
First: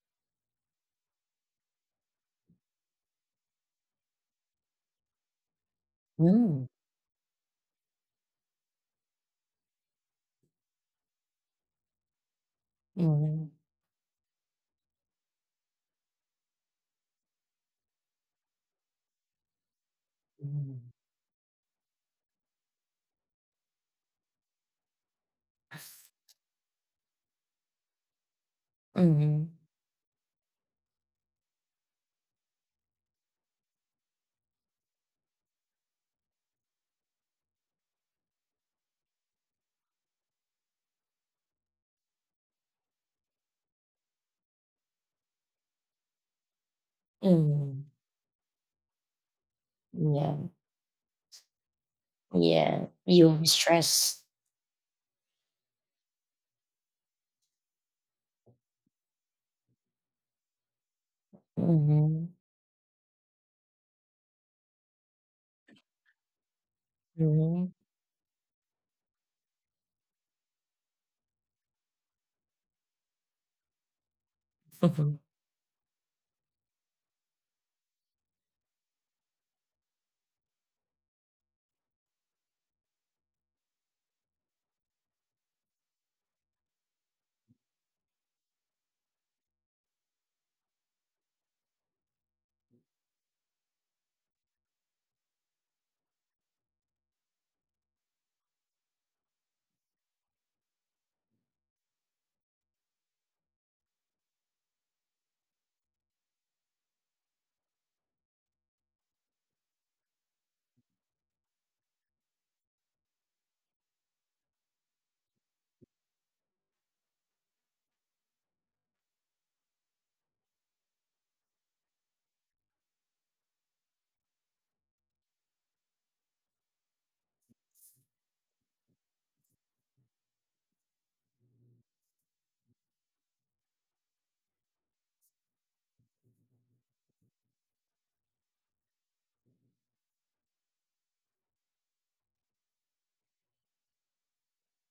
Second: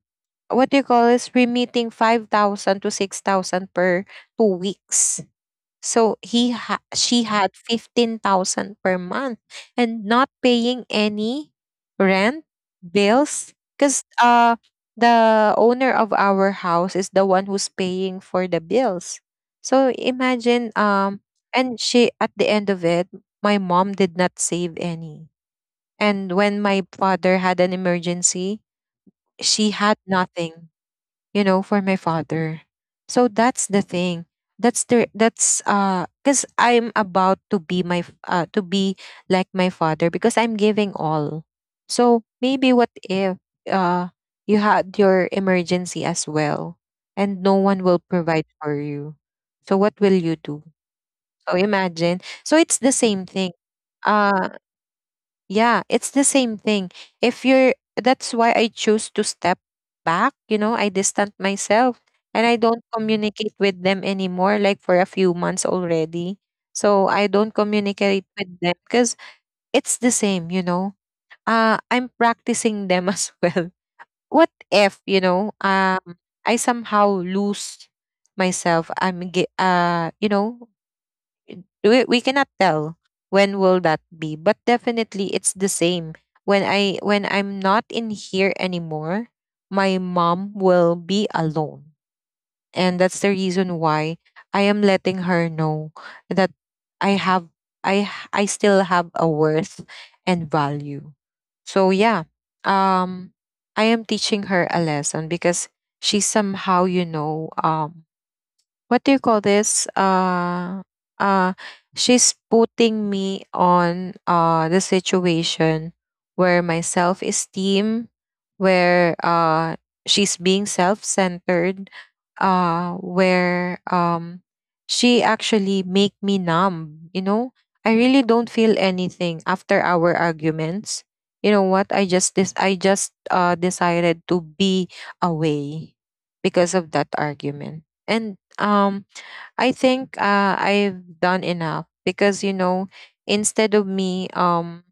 what do you call, is remitting 5,000 to 6,000 per 2 weeks. So he Mm. She had 15,000 per month, and not paying any rent bills, Mhm. cuz the owner of our house is the one who's paying for the bills. So imagine, Mhm. And she, at the end of it, my mom did not save any. And when my father had an emergency, Mhm. she had nothing, for my father. So that's the thing. That's because I'm about to be like my father, because I'm giving all. So maybe, what if uh you had your emergency as well, and no one Mhm. will provide for you. So what will Yeah. you do? So imagine. So it's Yeah. the same You thing. stress. Uh yeah, it's the same thing. If you're, That's why I choose to step back. I distant myself, Mhm. and I don't communicate with them anymore, like for a few months already. So I don't Mhm. communicate with them, because it's the same, you know. I'm practicing them as well. What if, I somehow lose myself? I'm, ge- you know, We cannot tell when will that be, but definitely it's the same. When I'm not in here anymore, my mom will be alone, and that's the reason why I am letting her know that i have I still have a worth and value. So yeah. um I am teaching her a lesson, because she somehow, what do you call this? Uh, she's putting me on, the situation where my self esteem, where she's being self centered, where she actually make me numb. You know, I really don't feel anything after our arguments. You know what? I just decided to be away, because of that argument. And um I think, I've done enough, because you know, instead of me,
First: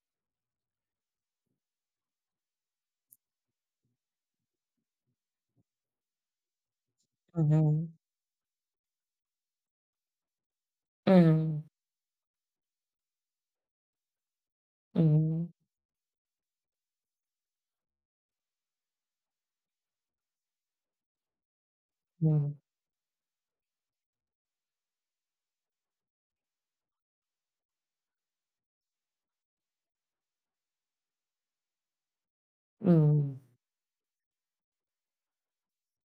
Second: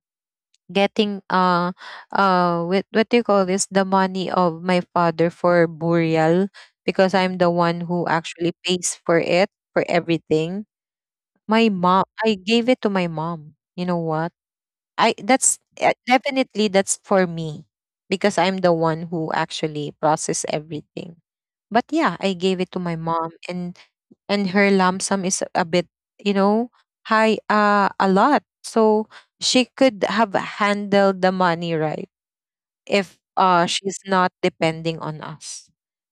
getting with, what do you call this, the money of my father for burial, because I'm the one who Mhm. actually pays for it, for everything. My Mhm. mom, I gave it to my mom. You know what? I that's Mhm. Definitely, that's for me, because I'm the one who actually process everything. But yeah, I gave Mhm. it to my mom. And her lump sum is a bit, you know, high, a lot. So she could have handled the money right, if Mhm. She's not depending on us,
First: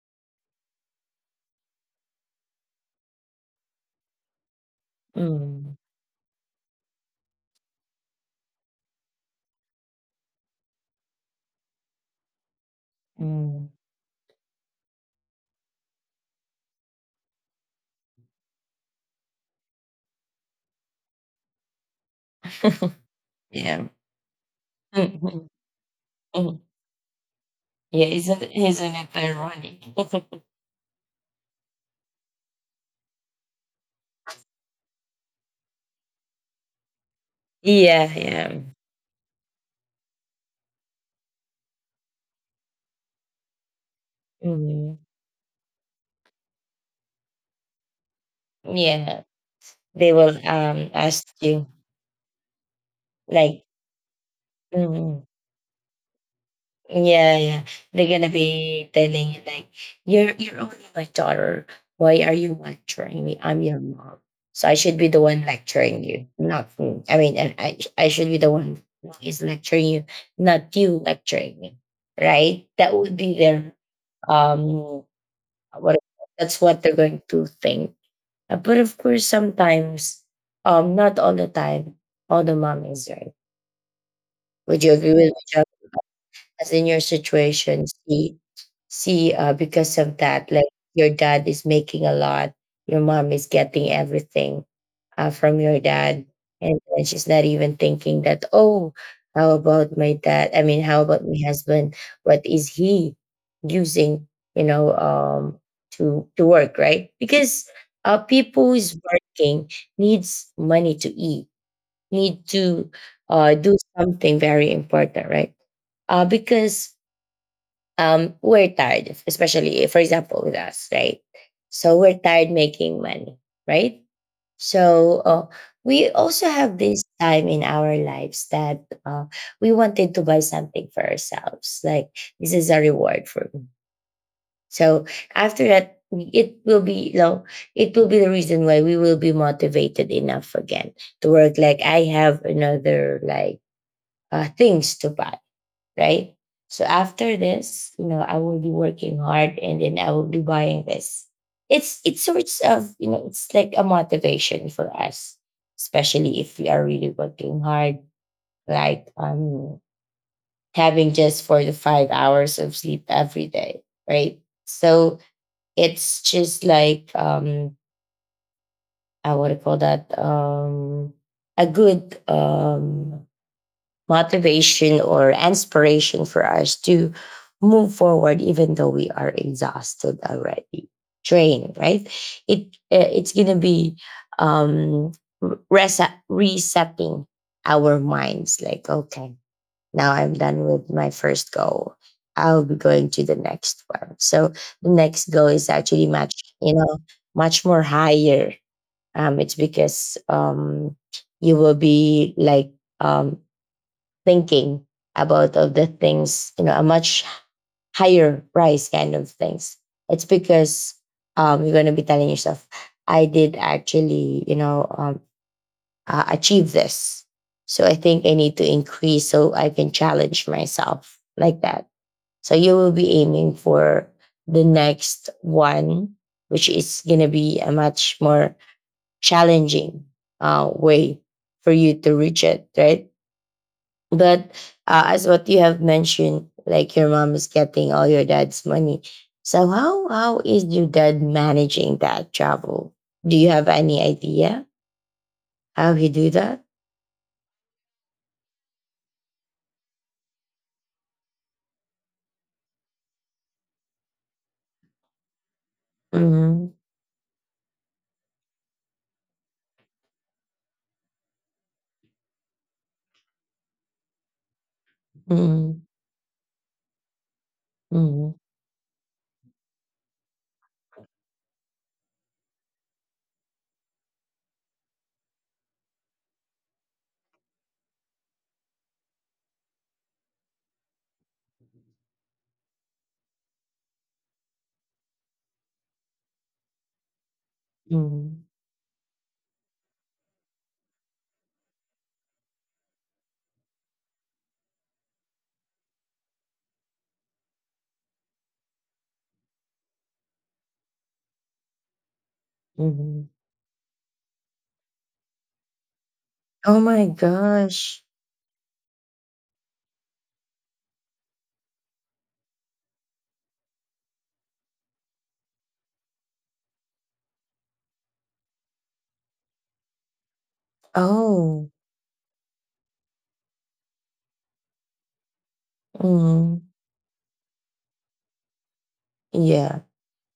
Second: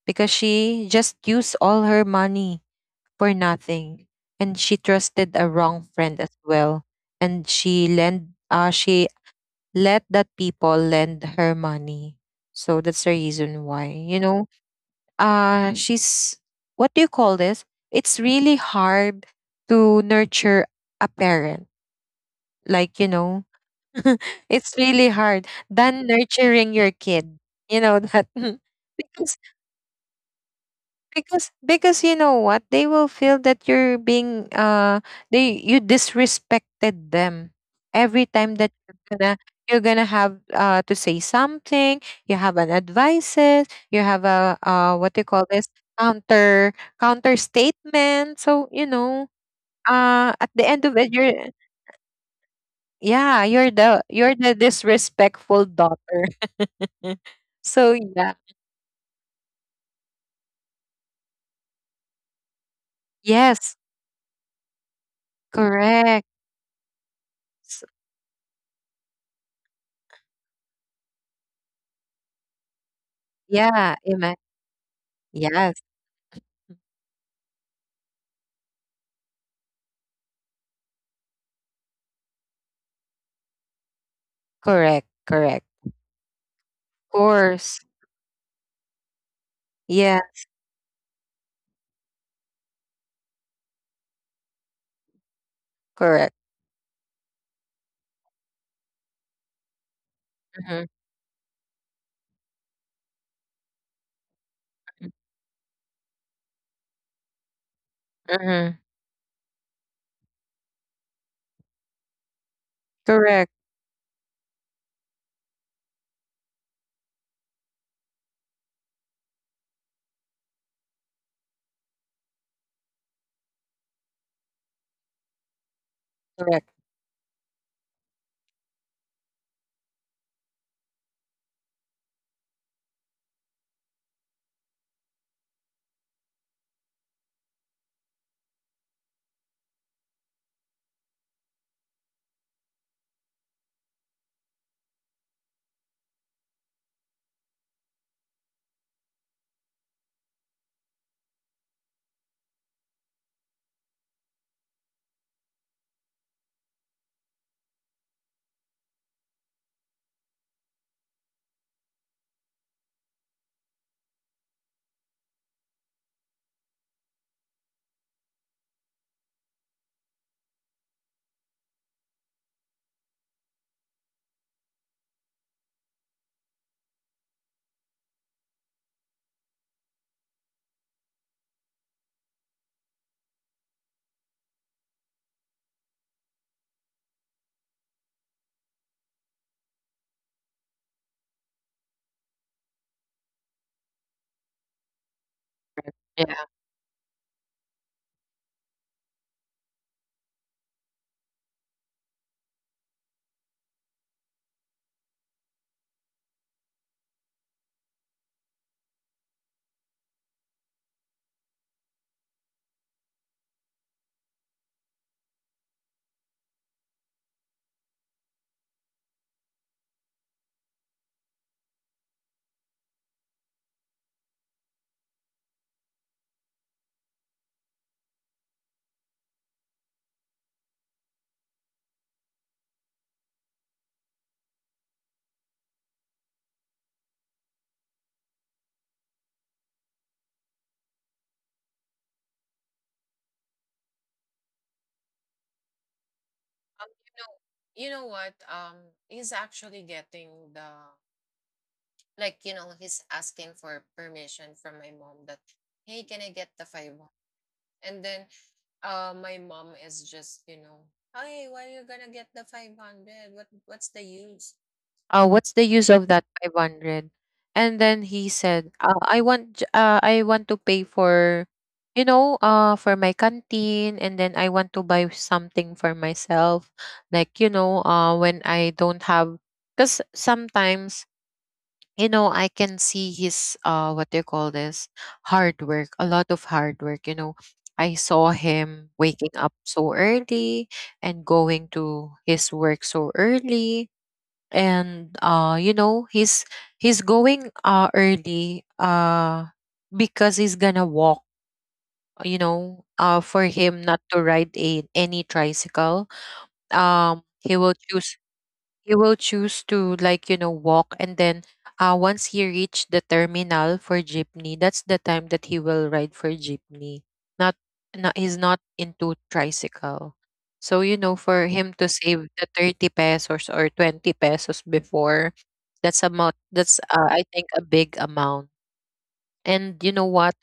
because she just used all her money for nothing. And she trusted a Mhm. wrong friend as well. And she let that people lend her money. So that's the reason Mhm. why, you know. She's what do you call this, it's really hard to nurture a parent, Mhm. like, you know. Yeah. It's really Mhm. hard than Mhm. nurturing your kid, you know Yeah. that, Isn't isn't it because ironic? because you know what, they will feel that you're being they you disrespected them, Yeah. every time Yeah. that you're gonna have to say something. You have an advices. You have a, Mhm. what do you call this, counter counter statement. So you Yeah. know, They will at the end of it, ask you're... you, Yeah, like. you're the Mhm. disrespectful daughter. Yeah, yeah. So They're gonna yeah. be telling you, like, you're only my daughter. Why are you lecturing me? I'm your Yes. mom, so I should be the one lecturing you, Correct. not me. I mean, and I S- I should be the one who is lecturing you, not you lecturing me, right? That would be their yeah. Um Yes. what that's what they're going to think. But of course, sometimes, not all the time, all the mom is right. Would you agree Correct, with me, correct. as in your Of situation, course. see because of Yeah, that, like, your dad is making a lot, your mom is getting everything from your dad, correct. and then she's not even thinking that, oh, how about my dad? I mean, Hmm. how about my husband? What is he using, you know, to work, right? Because people Hmm. who's working needs money to eat, need to Correct, do something very important, right? Because we're tired, especially for example with us, right? So we're tired making money, right? So we also have correct. this time in our lives that we wanted to buy something for ourselves. Like, this is a reward for me. So after that, it will be, you know, it will be the reason why we will be motivated enough again to work. Like, I have another, like, things to buy, right? So after this, you know, I will be working hard and then I will be buying this. It's sorts of, you know, it's like a motivation for us, especially if we are really working hard, like, having just 4 to 5 hours of sleep every day, right? So it's just like, I would call that a good motivation or inspiration for us to move forward even though we are exhausted already, drained, right? It uh, it's going to be, um resetting our minds, like, okay, now I'm done with my first goal. I'll be going to the next one. So the next goal is actually much, Yeah. you know, much more higher. It's because you will be like um thinking about of the things, you know, a much higher price kind of things. It's because you're going to be telling yourself, I did actually, you know, achieve this. So I think I need to increase so I can challenge myself like that. So you will be aiming for the next one, which is going to be a much more challenging way for you to reach it, right? But as what you have mentioned, like, your mom is getting all your dad's money. So how is your dad managing that travel? Do you have any idea how he do that? Um, you you know what? He's actually getting the, like, you know, he's asking for permission from my mom that, "Hey, can I get the Mm-hmm. five hundred?" And then, my mom is just, you know, "Hey, why are you gonna get the 500? What's the use? What's the Mm-hmm. use of that 500?" And then he Mm-hmm. said, I want to pay for, for my canteen. And then I want to buy something for myself, like, when I don't have, because sometimes I can see his, what do you call this, hard work, a lot of hard work, you know. I saw Mm-hmm. him waking up so early, and going to his work so early. And he's going early, because he's gonna walk, Mm-hmm. For him not to ride any tricycle. Oh my He will gosh. choose, to, walk. And then, once he reach the terminal for jeepney, that's the time that he will ride for jeepney. Not, not He's not into tricycle. So, for him Oh. to save the 30 pesos or 20 pesos before, that's amount, Mm-hmm. that's, I think, a big amount. And Yeah. you know what,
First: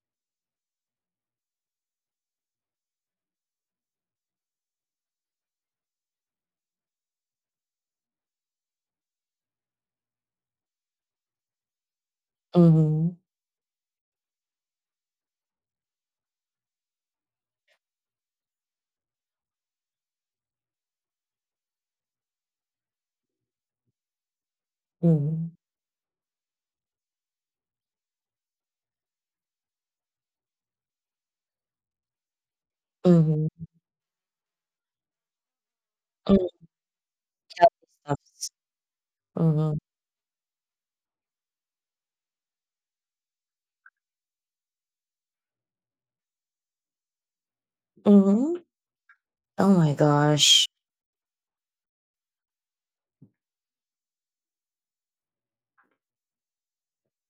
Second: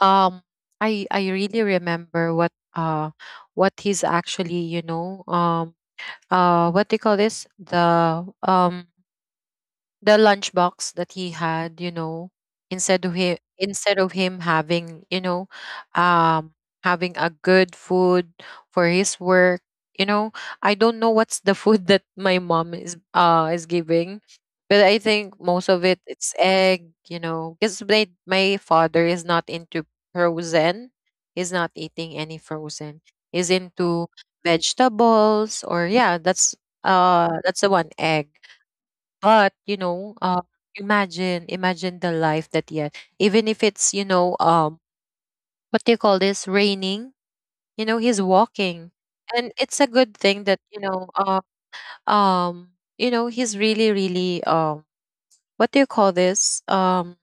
um I really remember what, what he's actually, what do you call this, the, lunchbox that he had. You know, instead of Mm-hmm. him instead of him having, you know, um having a good food for his work, you know. I don't know what's the food that my mom is, is giving, but I Mm-hmm. think most of it, it's egg, you know, because my father is not into frozen. He's not eating any frozen. He's Mm-hmm. into vegetables, or yeah, Mm-hmm. that's, that's the one, egg. But, Mm-hmm. Imagine the life that he had. Even if it's, what do you call this? Raining. You know, he's Mm-hmm. walking, and Oh it's my a good thing that, gosh. Um, he's really, really, what do you call this?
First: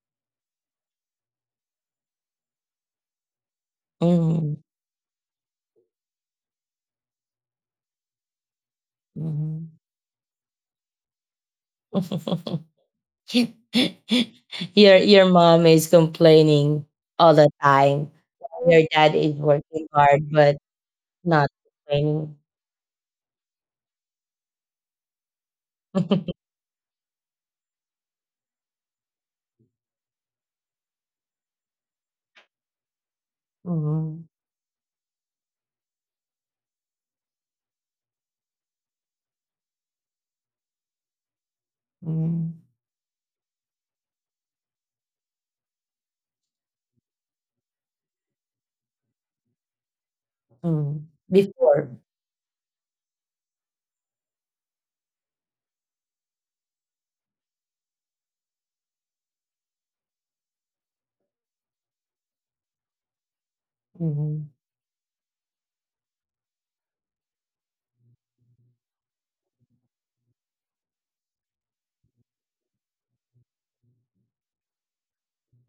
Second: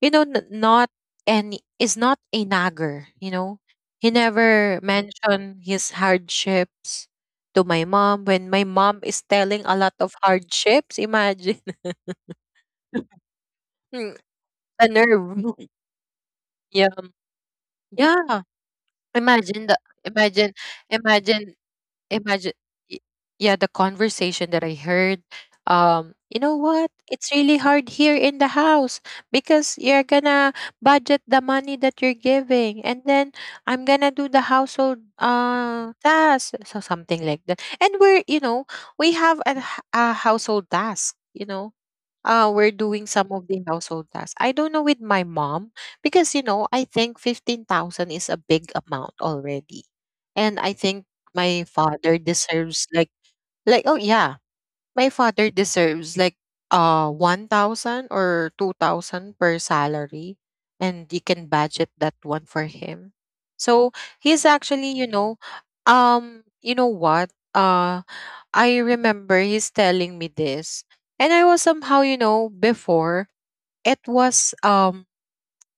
You know, n- not any Is not a nagger. You know, he Mm-hmm. never mentioned his hardships to my mom, when my mom is telling a lot of hardships. Imagine, the Your nerve. mom is Yeah, complaining all the time. yeah. Your dad is Imagine the working hard imagine but imagine not complaining. imagine y- Yeah, the conversation that I heard. You know what? It's really hard here in the house, because you're gonna budget the money that you're giving, and then I'm gonna Mhm. do the household task. So something like that. And we're, we have a household task, you know. Mhm. We're doing some of the household tasks. I don't know with my mom, because I think 15,000 is a big amount already, and I Mm. think my Before. father deserves like, oh yeah, my father deserves like, 1,000 or 2,000 per salary, and you can budget that one for him. So he's Mhm. actually, you know what? I remember he's telling me this, and I was somehow, before, it was, um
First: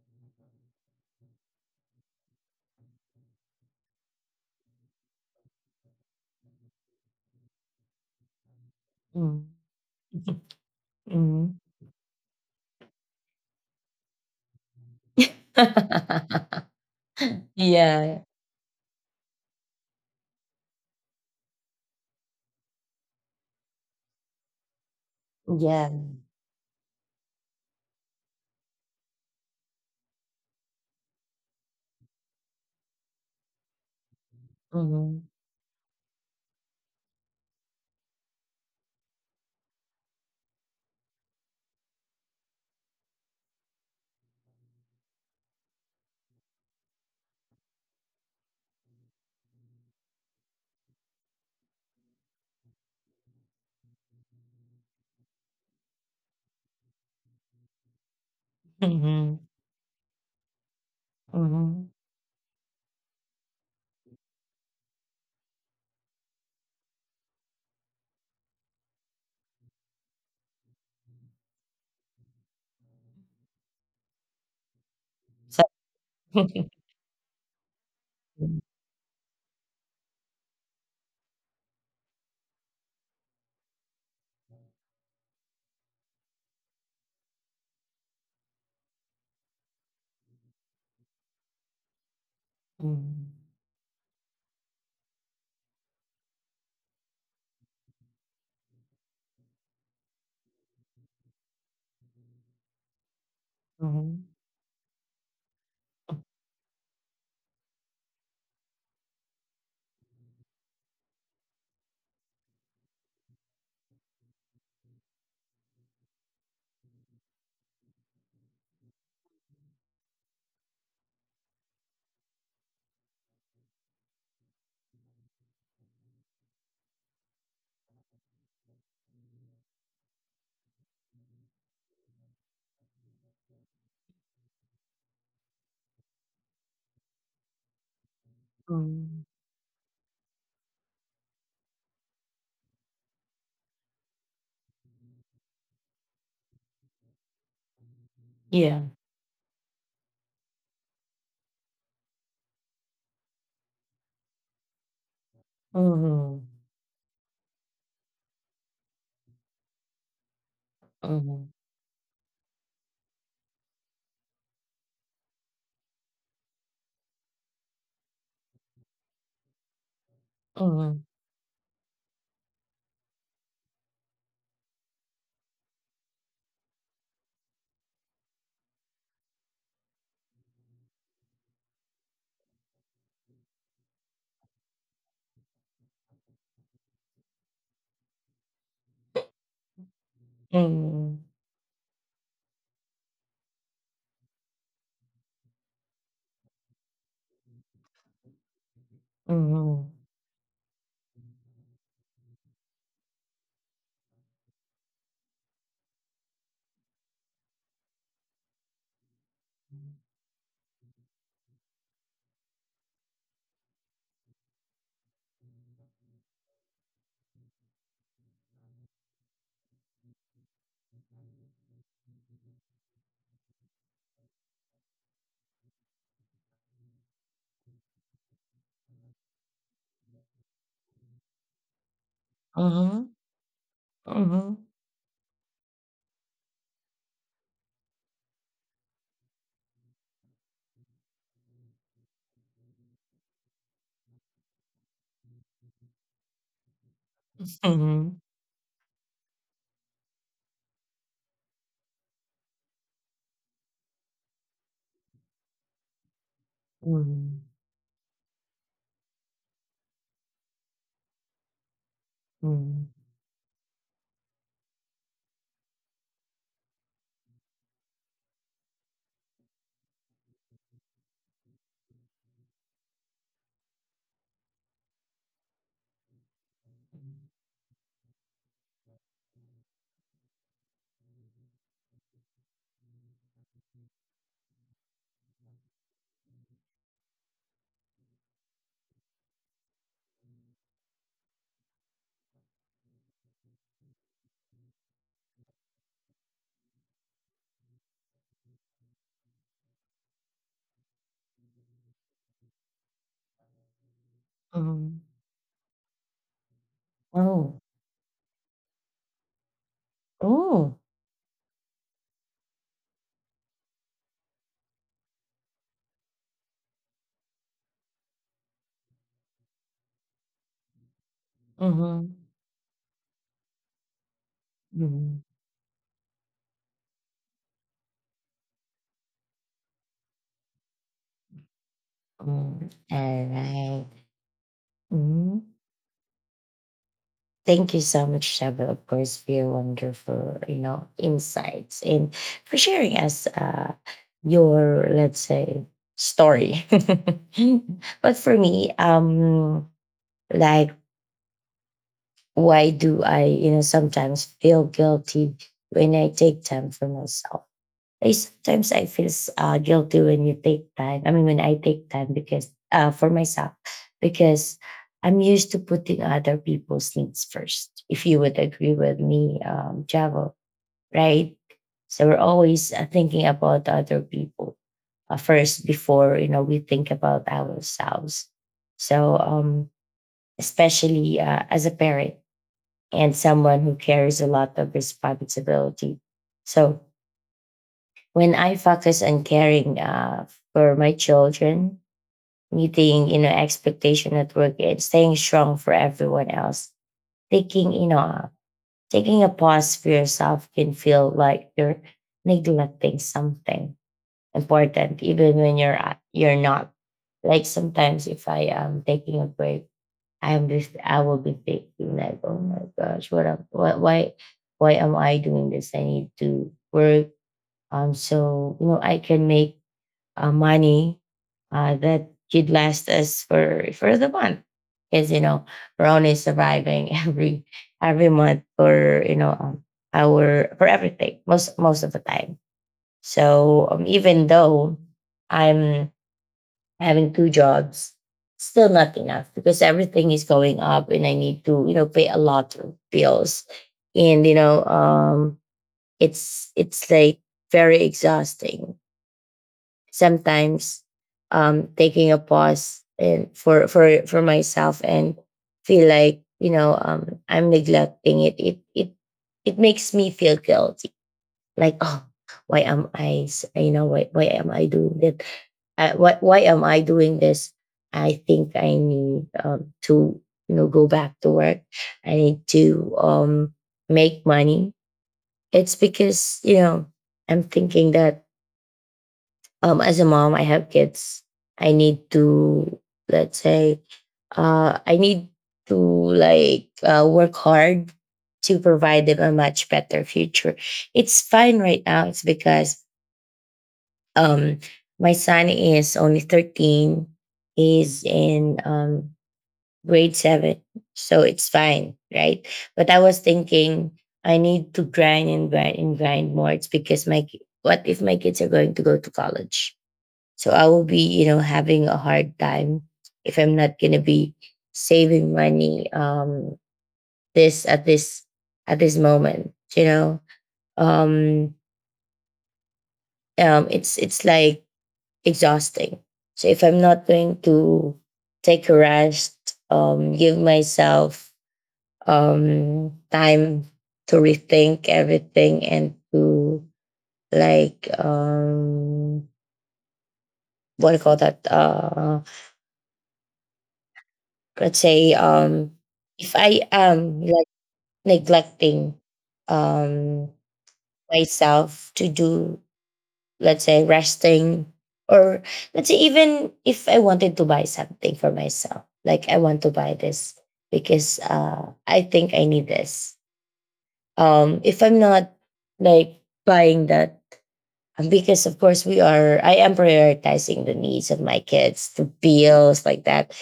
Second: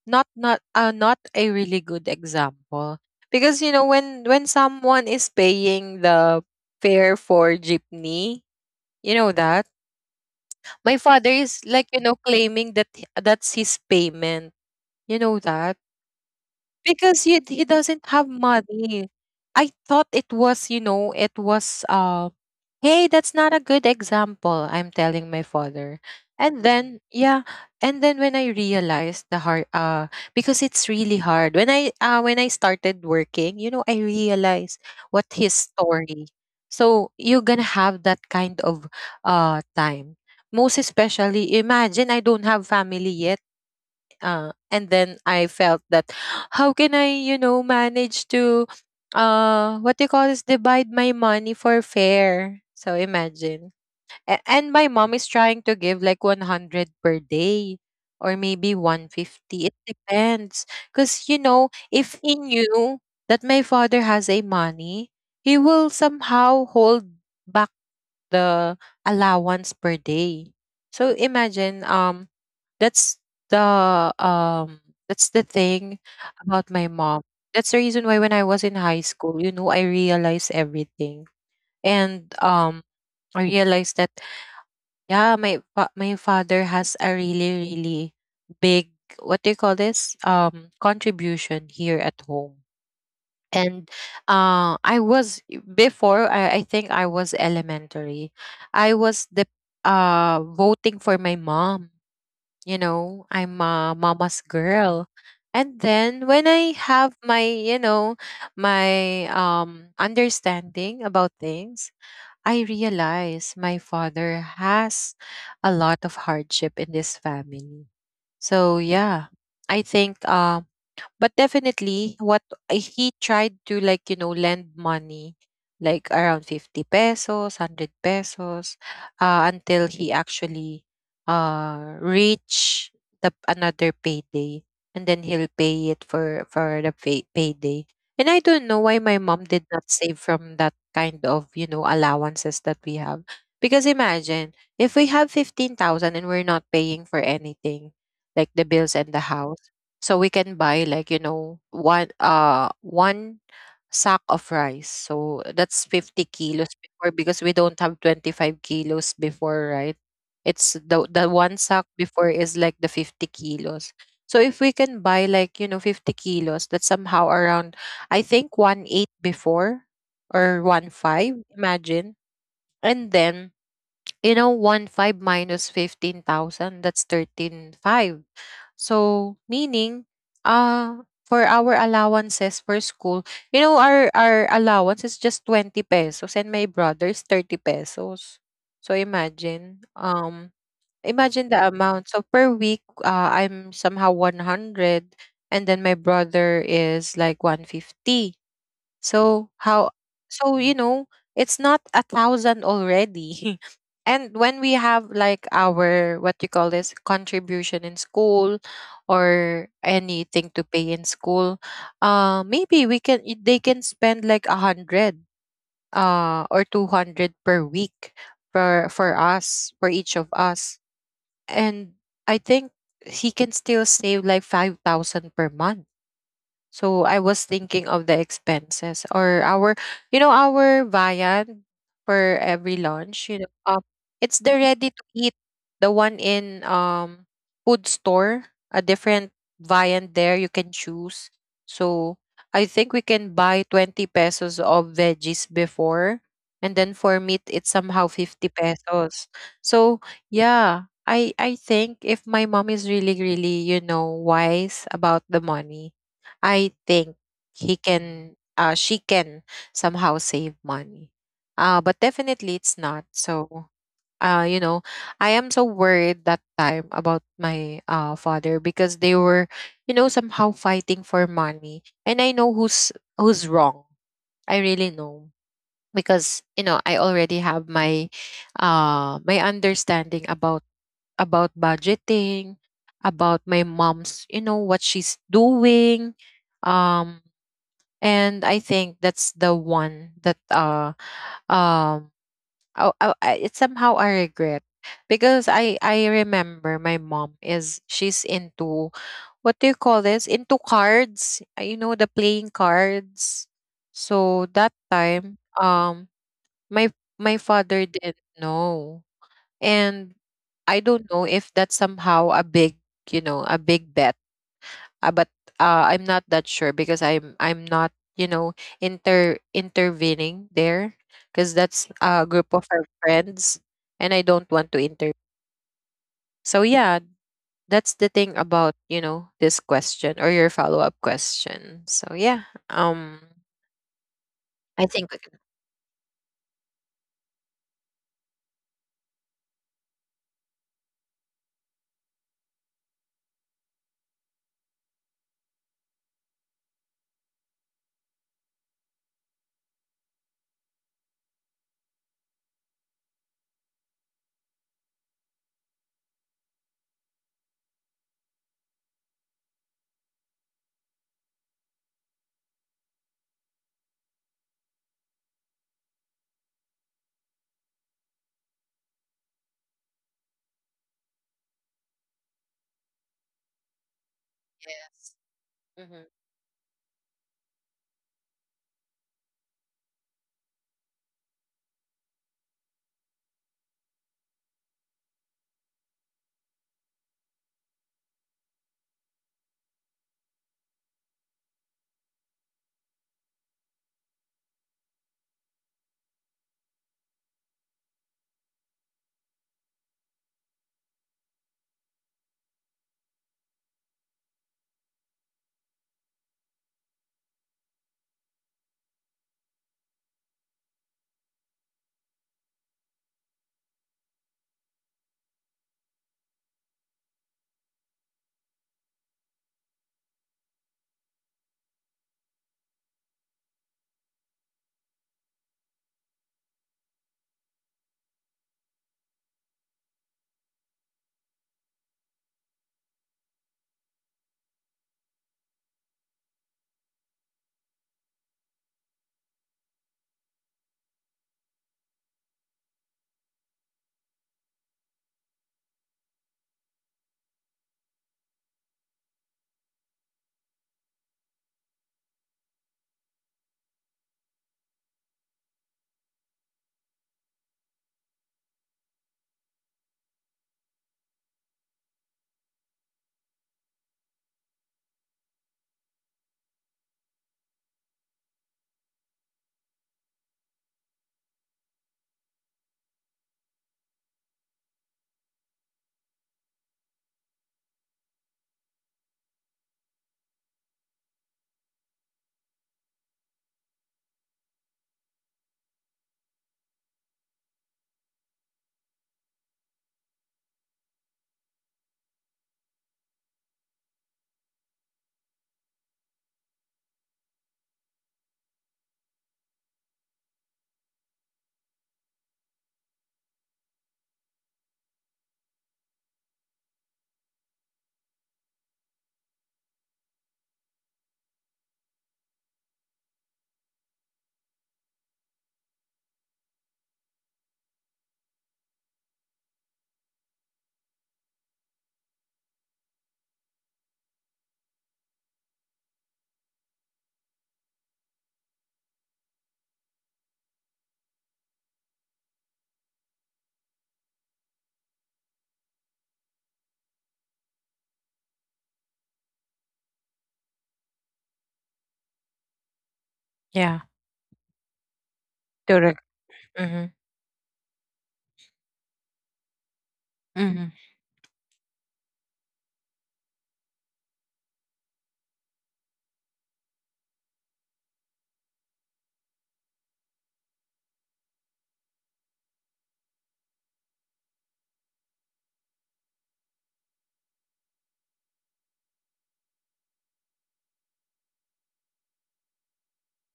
not not uh, not a really good example. Because you know, when someone is paying the fare for jeepney, you know Mhm. that. My father Mhm. is, claiming that, that's his payment. You know that? Because he, he doesn't Yeah. have money. I thought it was. "Hey, that's not a good example," I'm telling my Yeah. father. And then, yeah, and then when I realized, because it's really hard. When I started working, you know, I realized Mhm. what his story. So you're gonna have that kind of, time. Most especially, imagine, I don't have family yet, and then I felt that, how can I, manage to, what do you call this, divide my money for fare. So imagine. And my mom is trying to give like 100 per day, or maybe Mhm. 150. It depends, cuz Mhm. if he knew that my father has a money, he will somehow hold back the allowance per day. So imagine, that's the, um So. thing about my mom. That's the reason why when I Mhm. was in high school, you know, I realized everything. And I realized that, yeah, my father has a really really big, what do you call this? Contribution here at home. Mhm. And I was, before, I think I was elementary. I was the voting for my mom. You know, I'm a Mhm. mama's girl. And then when I have my, my understanding about things, I realize my father has a lot of hardship in this family. So yeah, I think, but definitely, he tried to, like, you know, lend money, like around 50 pesos, 100 pesos, until he actually reach the another payday. And then he'll pay it for the payday. And I don't know why Mhm. my mom did not save from that kind of, you know, allowances that we have. Because imagine, if we have 15,000 and we're not paying for anything, like the Yeah. bills and the house, so we can buy, like, you know, one sack of rice. So that's 50 Mhm. kilos before because we don't have 25 kilos before, right? It's the Mhm. one sack before is like the 50 kilos. So if we can buy, like, you know, 50 kilos, that's somehow around, I think, one eight before or one Mhm. five. Imagine. And then, you know, one five minus 15,000, that's 13.5. So meaning, for our allowances for school, you know, our allowance is just 20 pesos and my brother's 30 pesos. So Mm. imagine the amount. So per week, I'm somehow 100, and then my brother is like 150. So Mhm. how, you know, it's not 1,000 already. And when we have, like, our, what you call this, contribution in school or anything to pay in school, maybe they can spend like 100 or 200 per week for us, for each of us. And I think he can still save like 5,000 per month. So I was thinking of the expenses or our viand for every Mhm. lunch. You know, it's the Mhm. ready to eat, the one in food store, a different viand there you can choose. So I think we can buy 20 pesos of veggies before, and then for meat it's Mhm. somehow 50 pesos. So yeah. I think if my mom is really really, you know, wise about the money, I think Mhm. She can somehow save money. But definitely Mhm. it's not. So, you know, I am so worried that time about my father because they were, you know, somehow fighting for money. And I know who's wrong. I really know because you know I already have my understanding about budgeting, about my mom's, you know, what she's doing, um and I think that's the one that um it's somehow I regret because I remember my mom is she's into what do you call this, into cards, you know, the playing cards. So that Mhm. time, my my Oh. father didn't know. And Oh. I don't know if that's somehow a big, you know, a big bet, but I'm not that sure because I'm not, you know, intervening there because that's Mhm. a group of our friends. And I don't want to Mhm. inter. So yeah, that's the thing about, you know, this question or your follow up question. So yeah, Mm. All um, right. I think we Mhm. can. Thank you so much, Shabba, of course, for your wonderful, you know, insights and for sharing us your, let's say, story. But for me, like, why do I, you know, sometimes feel guilty when I take time for myself? I Sometimes I feel guilty when you take time. I mean, when I take time, because for myself, because I'm used to putting other people's needs first. If you would agree with me, Javo, right? So we're always thinking about other people Yes. first before, Mm-hmm. you know, we think about ourselves. So especially, as a parent and someone who carries a lot of responsibility, so when I focus on caring for my children, meeting, you know, expectation at work, and staying strong for everyone else, taking, you know, taking a pause for yourself can feel like you're neglecting something important, even when you're not. Like, sometimes, if I am taking a break, I will be thinking like, oh my gosh, what am why am I doing this? I need to work, so, you know, I can make money that could last us for the month. Because, you know, we're only surviving every month for, you know, our for everything, most of the time. So even though I'm having two jobs, still not enough because everything is going up, and I need to, you know, pay a lot of bills, and, you know, it's like very exhausting sometimes, taking a pause and for for myself, and feel like, you know, I'm neglecting it. It makes me feel guilty, like, oh, why am I doing that, why am I doing this? I think I need to, you know, go back to work. I need to make money. It's because, you know, I'm thinking that, as a mom, I have kids. I need to, let's say, I need to, like, work hard to provide them a much better future. It's fine right now. It's because um, my son is only 13. He's in, grade seven. So it's fine, right? But I was thinking I need to grind and grind and grind more. It's because what if my kids are going to go to college? So I will be, you know, having a hard time if I'm not going to be saving money this at this at this moment, you know. Um it's like exhausting. So if I'm not going to take a rest, give myself time to rethink everything and to, like, what do you call that? Yeah. Let's say, Totally. if I Mm-hmm. am, like, neglecting um Mm-hmm. myself to do, let's say, resting, or, let's say, even if I wanted to buy something for myself, like, I want to buy this because I think I need this. If I'm not, like, buying that, because of course, we are I am prioritizing the needs of my kids, the bills, like that,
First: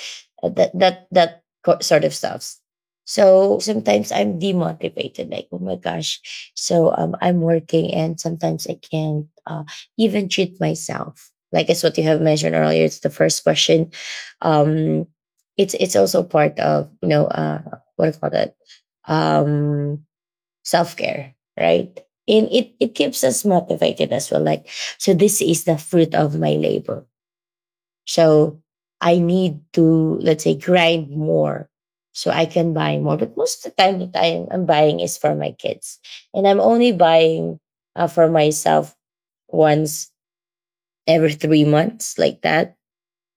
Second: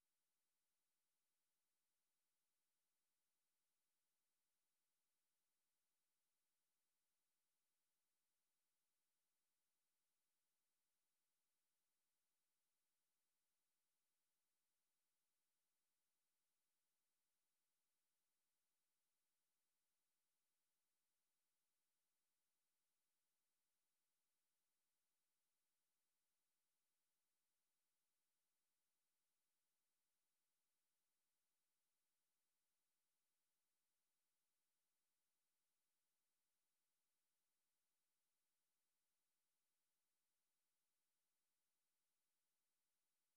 that sort of stuff. So sometimes I'm demotivated, like, oh my gosh. So, I'm working and sometimes I can't even treat myself. Like, it's what you have mentioned earlier, it's the first question. um it's also part of, you know, what do you call that? um Self-care, right? And it keeps us motivated as well. Like, so this is the fruit of my labor. So I need to, let's say, grind more so I can buy more. But most of the time that I'm buying is for my kids. And I'm only buying for myself once every 3 months, like that.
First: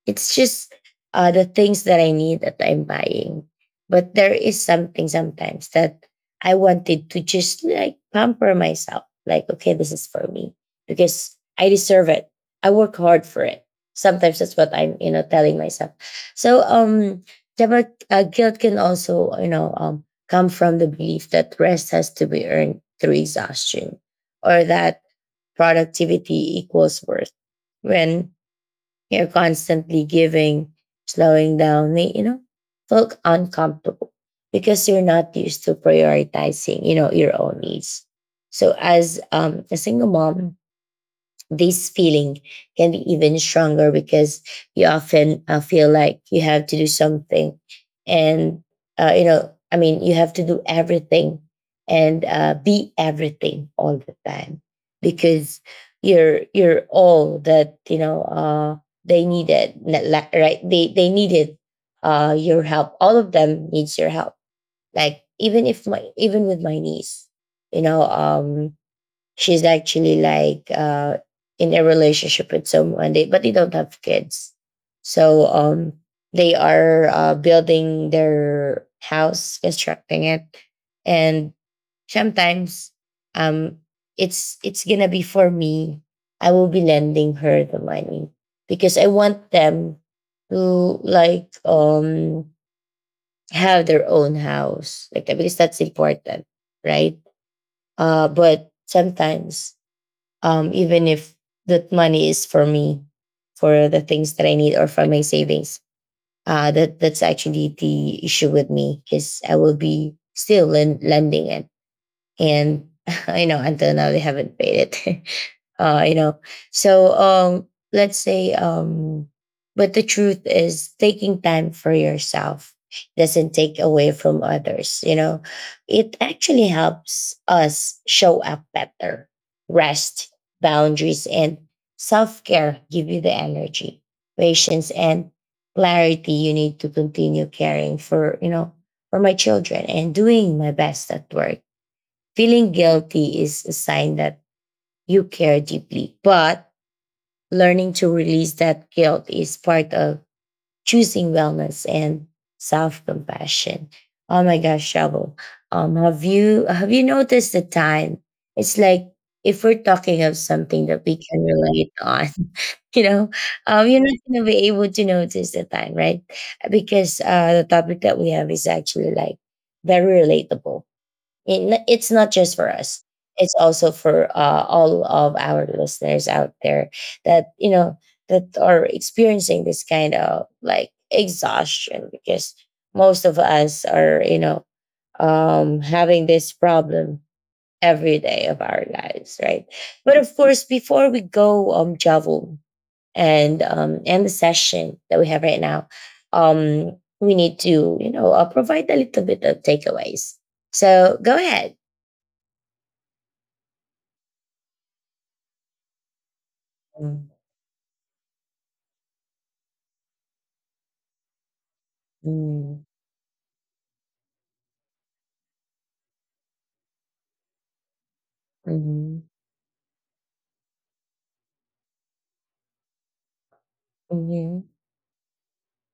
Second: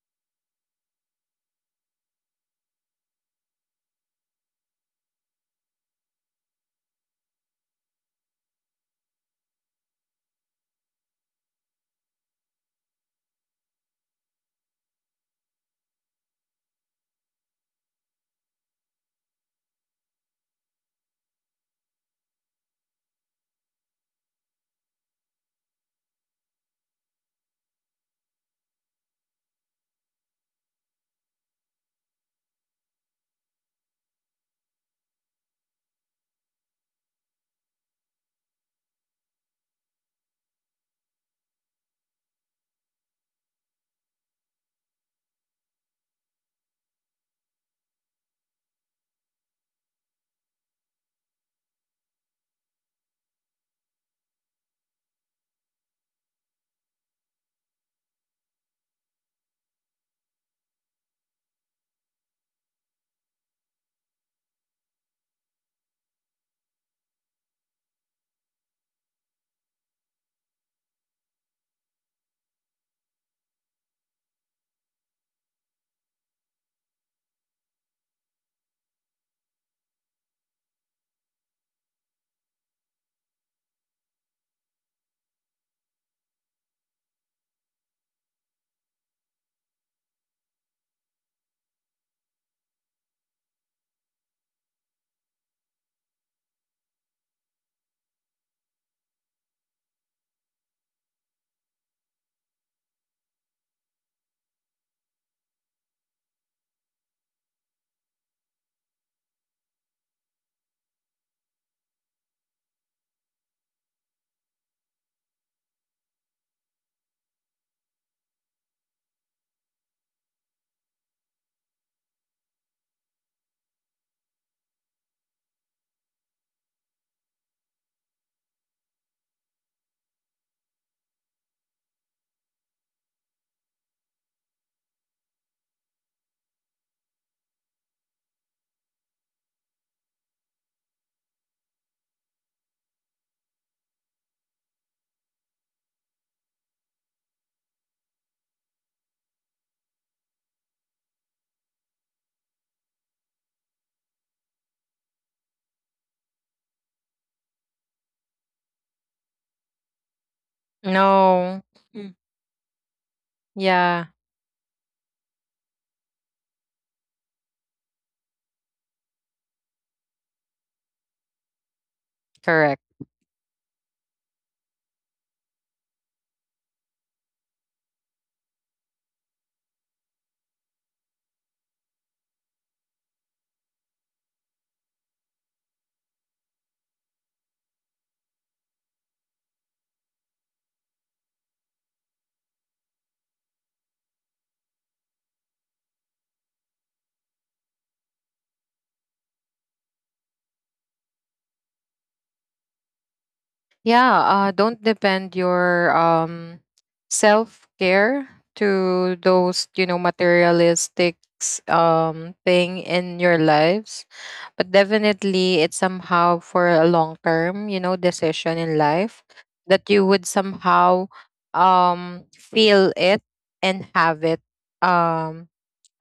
It's just the things that I need that I'm buying. But there is something sometimes that I wanted to just, like, pamper myself. Like, okay, this is for me because I deserve it. I work hard for it. Sometimes that's what I'm, you know, telling myself. So, the, guilt can also, you know, come from the belief that rest has to be earned through exhaustion or that productivity equals worth. When you're constantly giving, slowing down, may, you know, felt uncomfortable because you're not used to prioritizing, you know, your own needs. So as a single mom, this feeling can be even stronger because you often feel like you have to do something and you have to do everything and be everything all the time because you're all that you know they right they needed your help, all of them needs your help. Like even if my, even with my niece, you know um she's actually like in a relationship with someone they, but they don't have kids, so they are building their house, constructing it. And sometimes, um it's gonna be for me, I will be lending her the money because I want them to, like, have their own house, like that, because that's important, right? But sometimes, even if that money is for me, for the things that I need or for my savings. That's actually the issue with me, is I will be still lending it. And you know, until now they haven't paid it. You know, so let's say, but the truth is, taking time for yourself doesn't take away from others, you know, it actually helps us show up better. Rest, boundaries, and self-care give you the energy, patience, and clarity you need to continue caring for, you know, for my children and doing my best at work. Feeling guilty is a sign that you care deeply, but learning to release that guilt is part of choosing wellness and self compassion. Oh my gosh, Shovel. Have you noticed the time? It's like, if we're talking of something that we can No. relate Mm. on, you know, you're Yeah. not gonna be able to notice the time, right? Because the topic that we have is actually, like, very relatable. It's not just for Correct. us. It's also for all of our listeners out there that, you know, that are experiencing this kind of, like, exhaustion because most of us are, you know, having this problem every day of our lives, right? But of course, before we go, Javel, and the session that we have right now, we need to, you know, provide a little bit of takeaways. So go ahead. Yeah, don't depend your Mm, self care to those, you know, materialistic thing mm, in your lives, but definitely it's somehow for a long term, you know, decision in life mhm, that you would somehow feel it and have it mhm, um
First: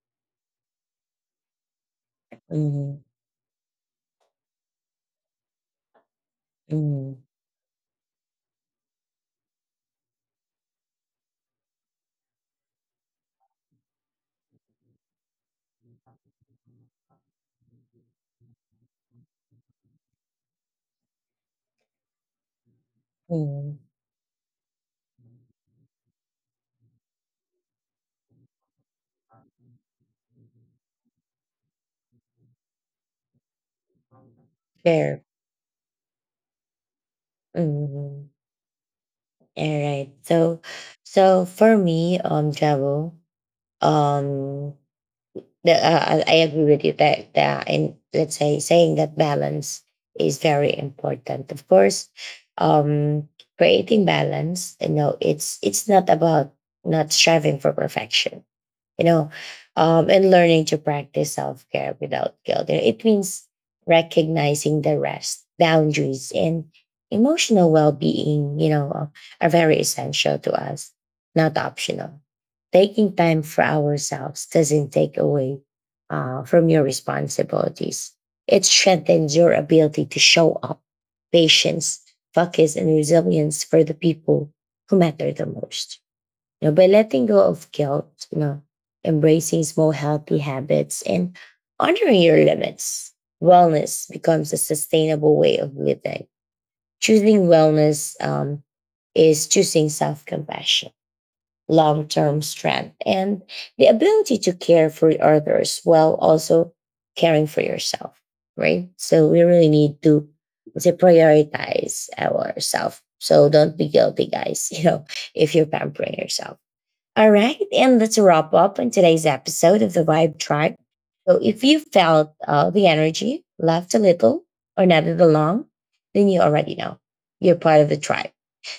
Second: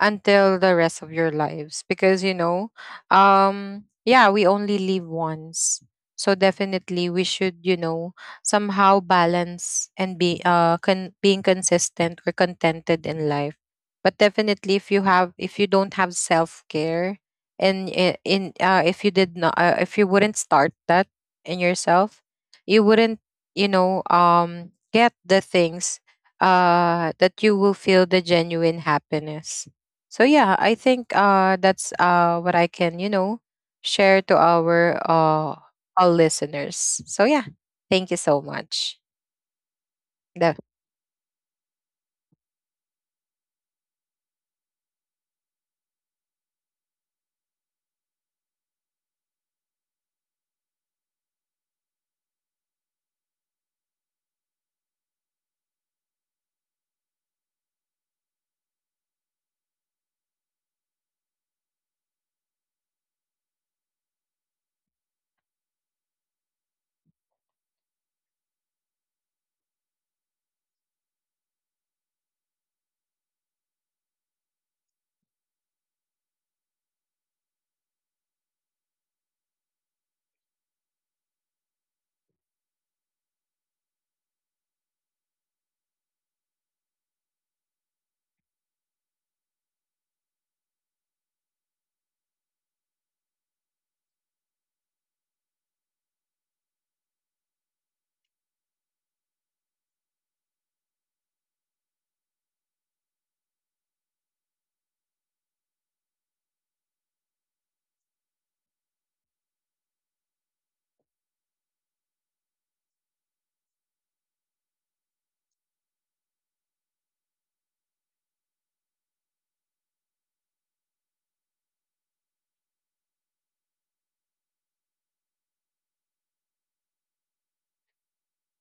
until the rest of your lives because you know, mhm, yeah, we only live once. So definitely mhm, we should, you know, somehow balance and be being consistent or contented in life. But definitely if you don't have self-care, and I- in if you did not, if you wouldn't start that in yourself, you wouldn't, mhm. you know, get the things that you will feel the genuine happiness. So yeah, I think that's what I can, you know, share to our Sure. All listeners. So yeah, Mhm. thank you so much. All right. So, The- so for me, travel, um, the, I agree with you that that, and let's say saying that balance is very important. Of course, um, creating balance, you know, it's not about not striving for perfection, you know, and learning to practice self care without guilt. You know, it means recognizing the rest, boundaries, and emotional well being, you know, are very essential to us, not optional. Taking time for ourselves doesn't take away from your responsibilities. It strengthens your ability to show up, patience, focus, and resilience for the people who matter the most. You know, by letting go of guilt, you know, embracing small healthy habits and honoring your limits, wellness becomes a sustainable way of living. Choosing wellness is choosing self compassion, long term strength, and the ability to care for others while also caring for yourself, right? So we really need to prioritize ourselves. So don't be guilty, guys, you know, if you're pampering yourself. All right, and let's wrap up on today's episode of the Vibe Tribe. So, if you felt the energy, left a little, or nodded along, then you already know you're part of the tribe.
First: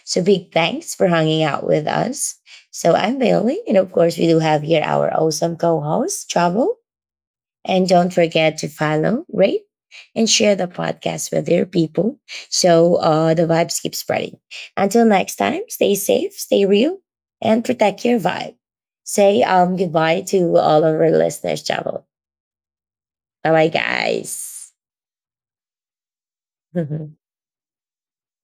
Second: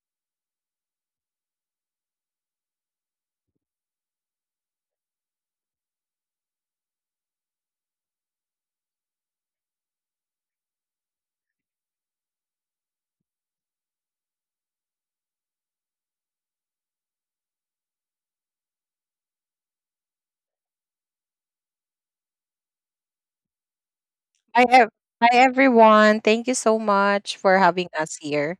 So, big thanks for hanging out with us. So, I'm Bailey, and of course, we do have here our awesome co host, Trouble. And don't forget to follow, rate, and share the podcast with your people so the vibes keep spreading. Until next time, stay safe, stay real, and protect your vibe. Say goodbye to all of our listeners, Chavo. Bye bye, Hi, guys. ev- Hi everyone. Thank you so much for having us here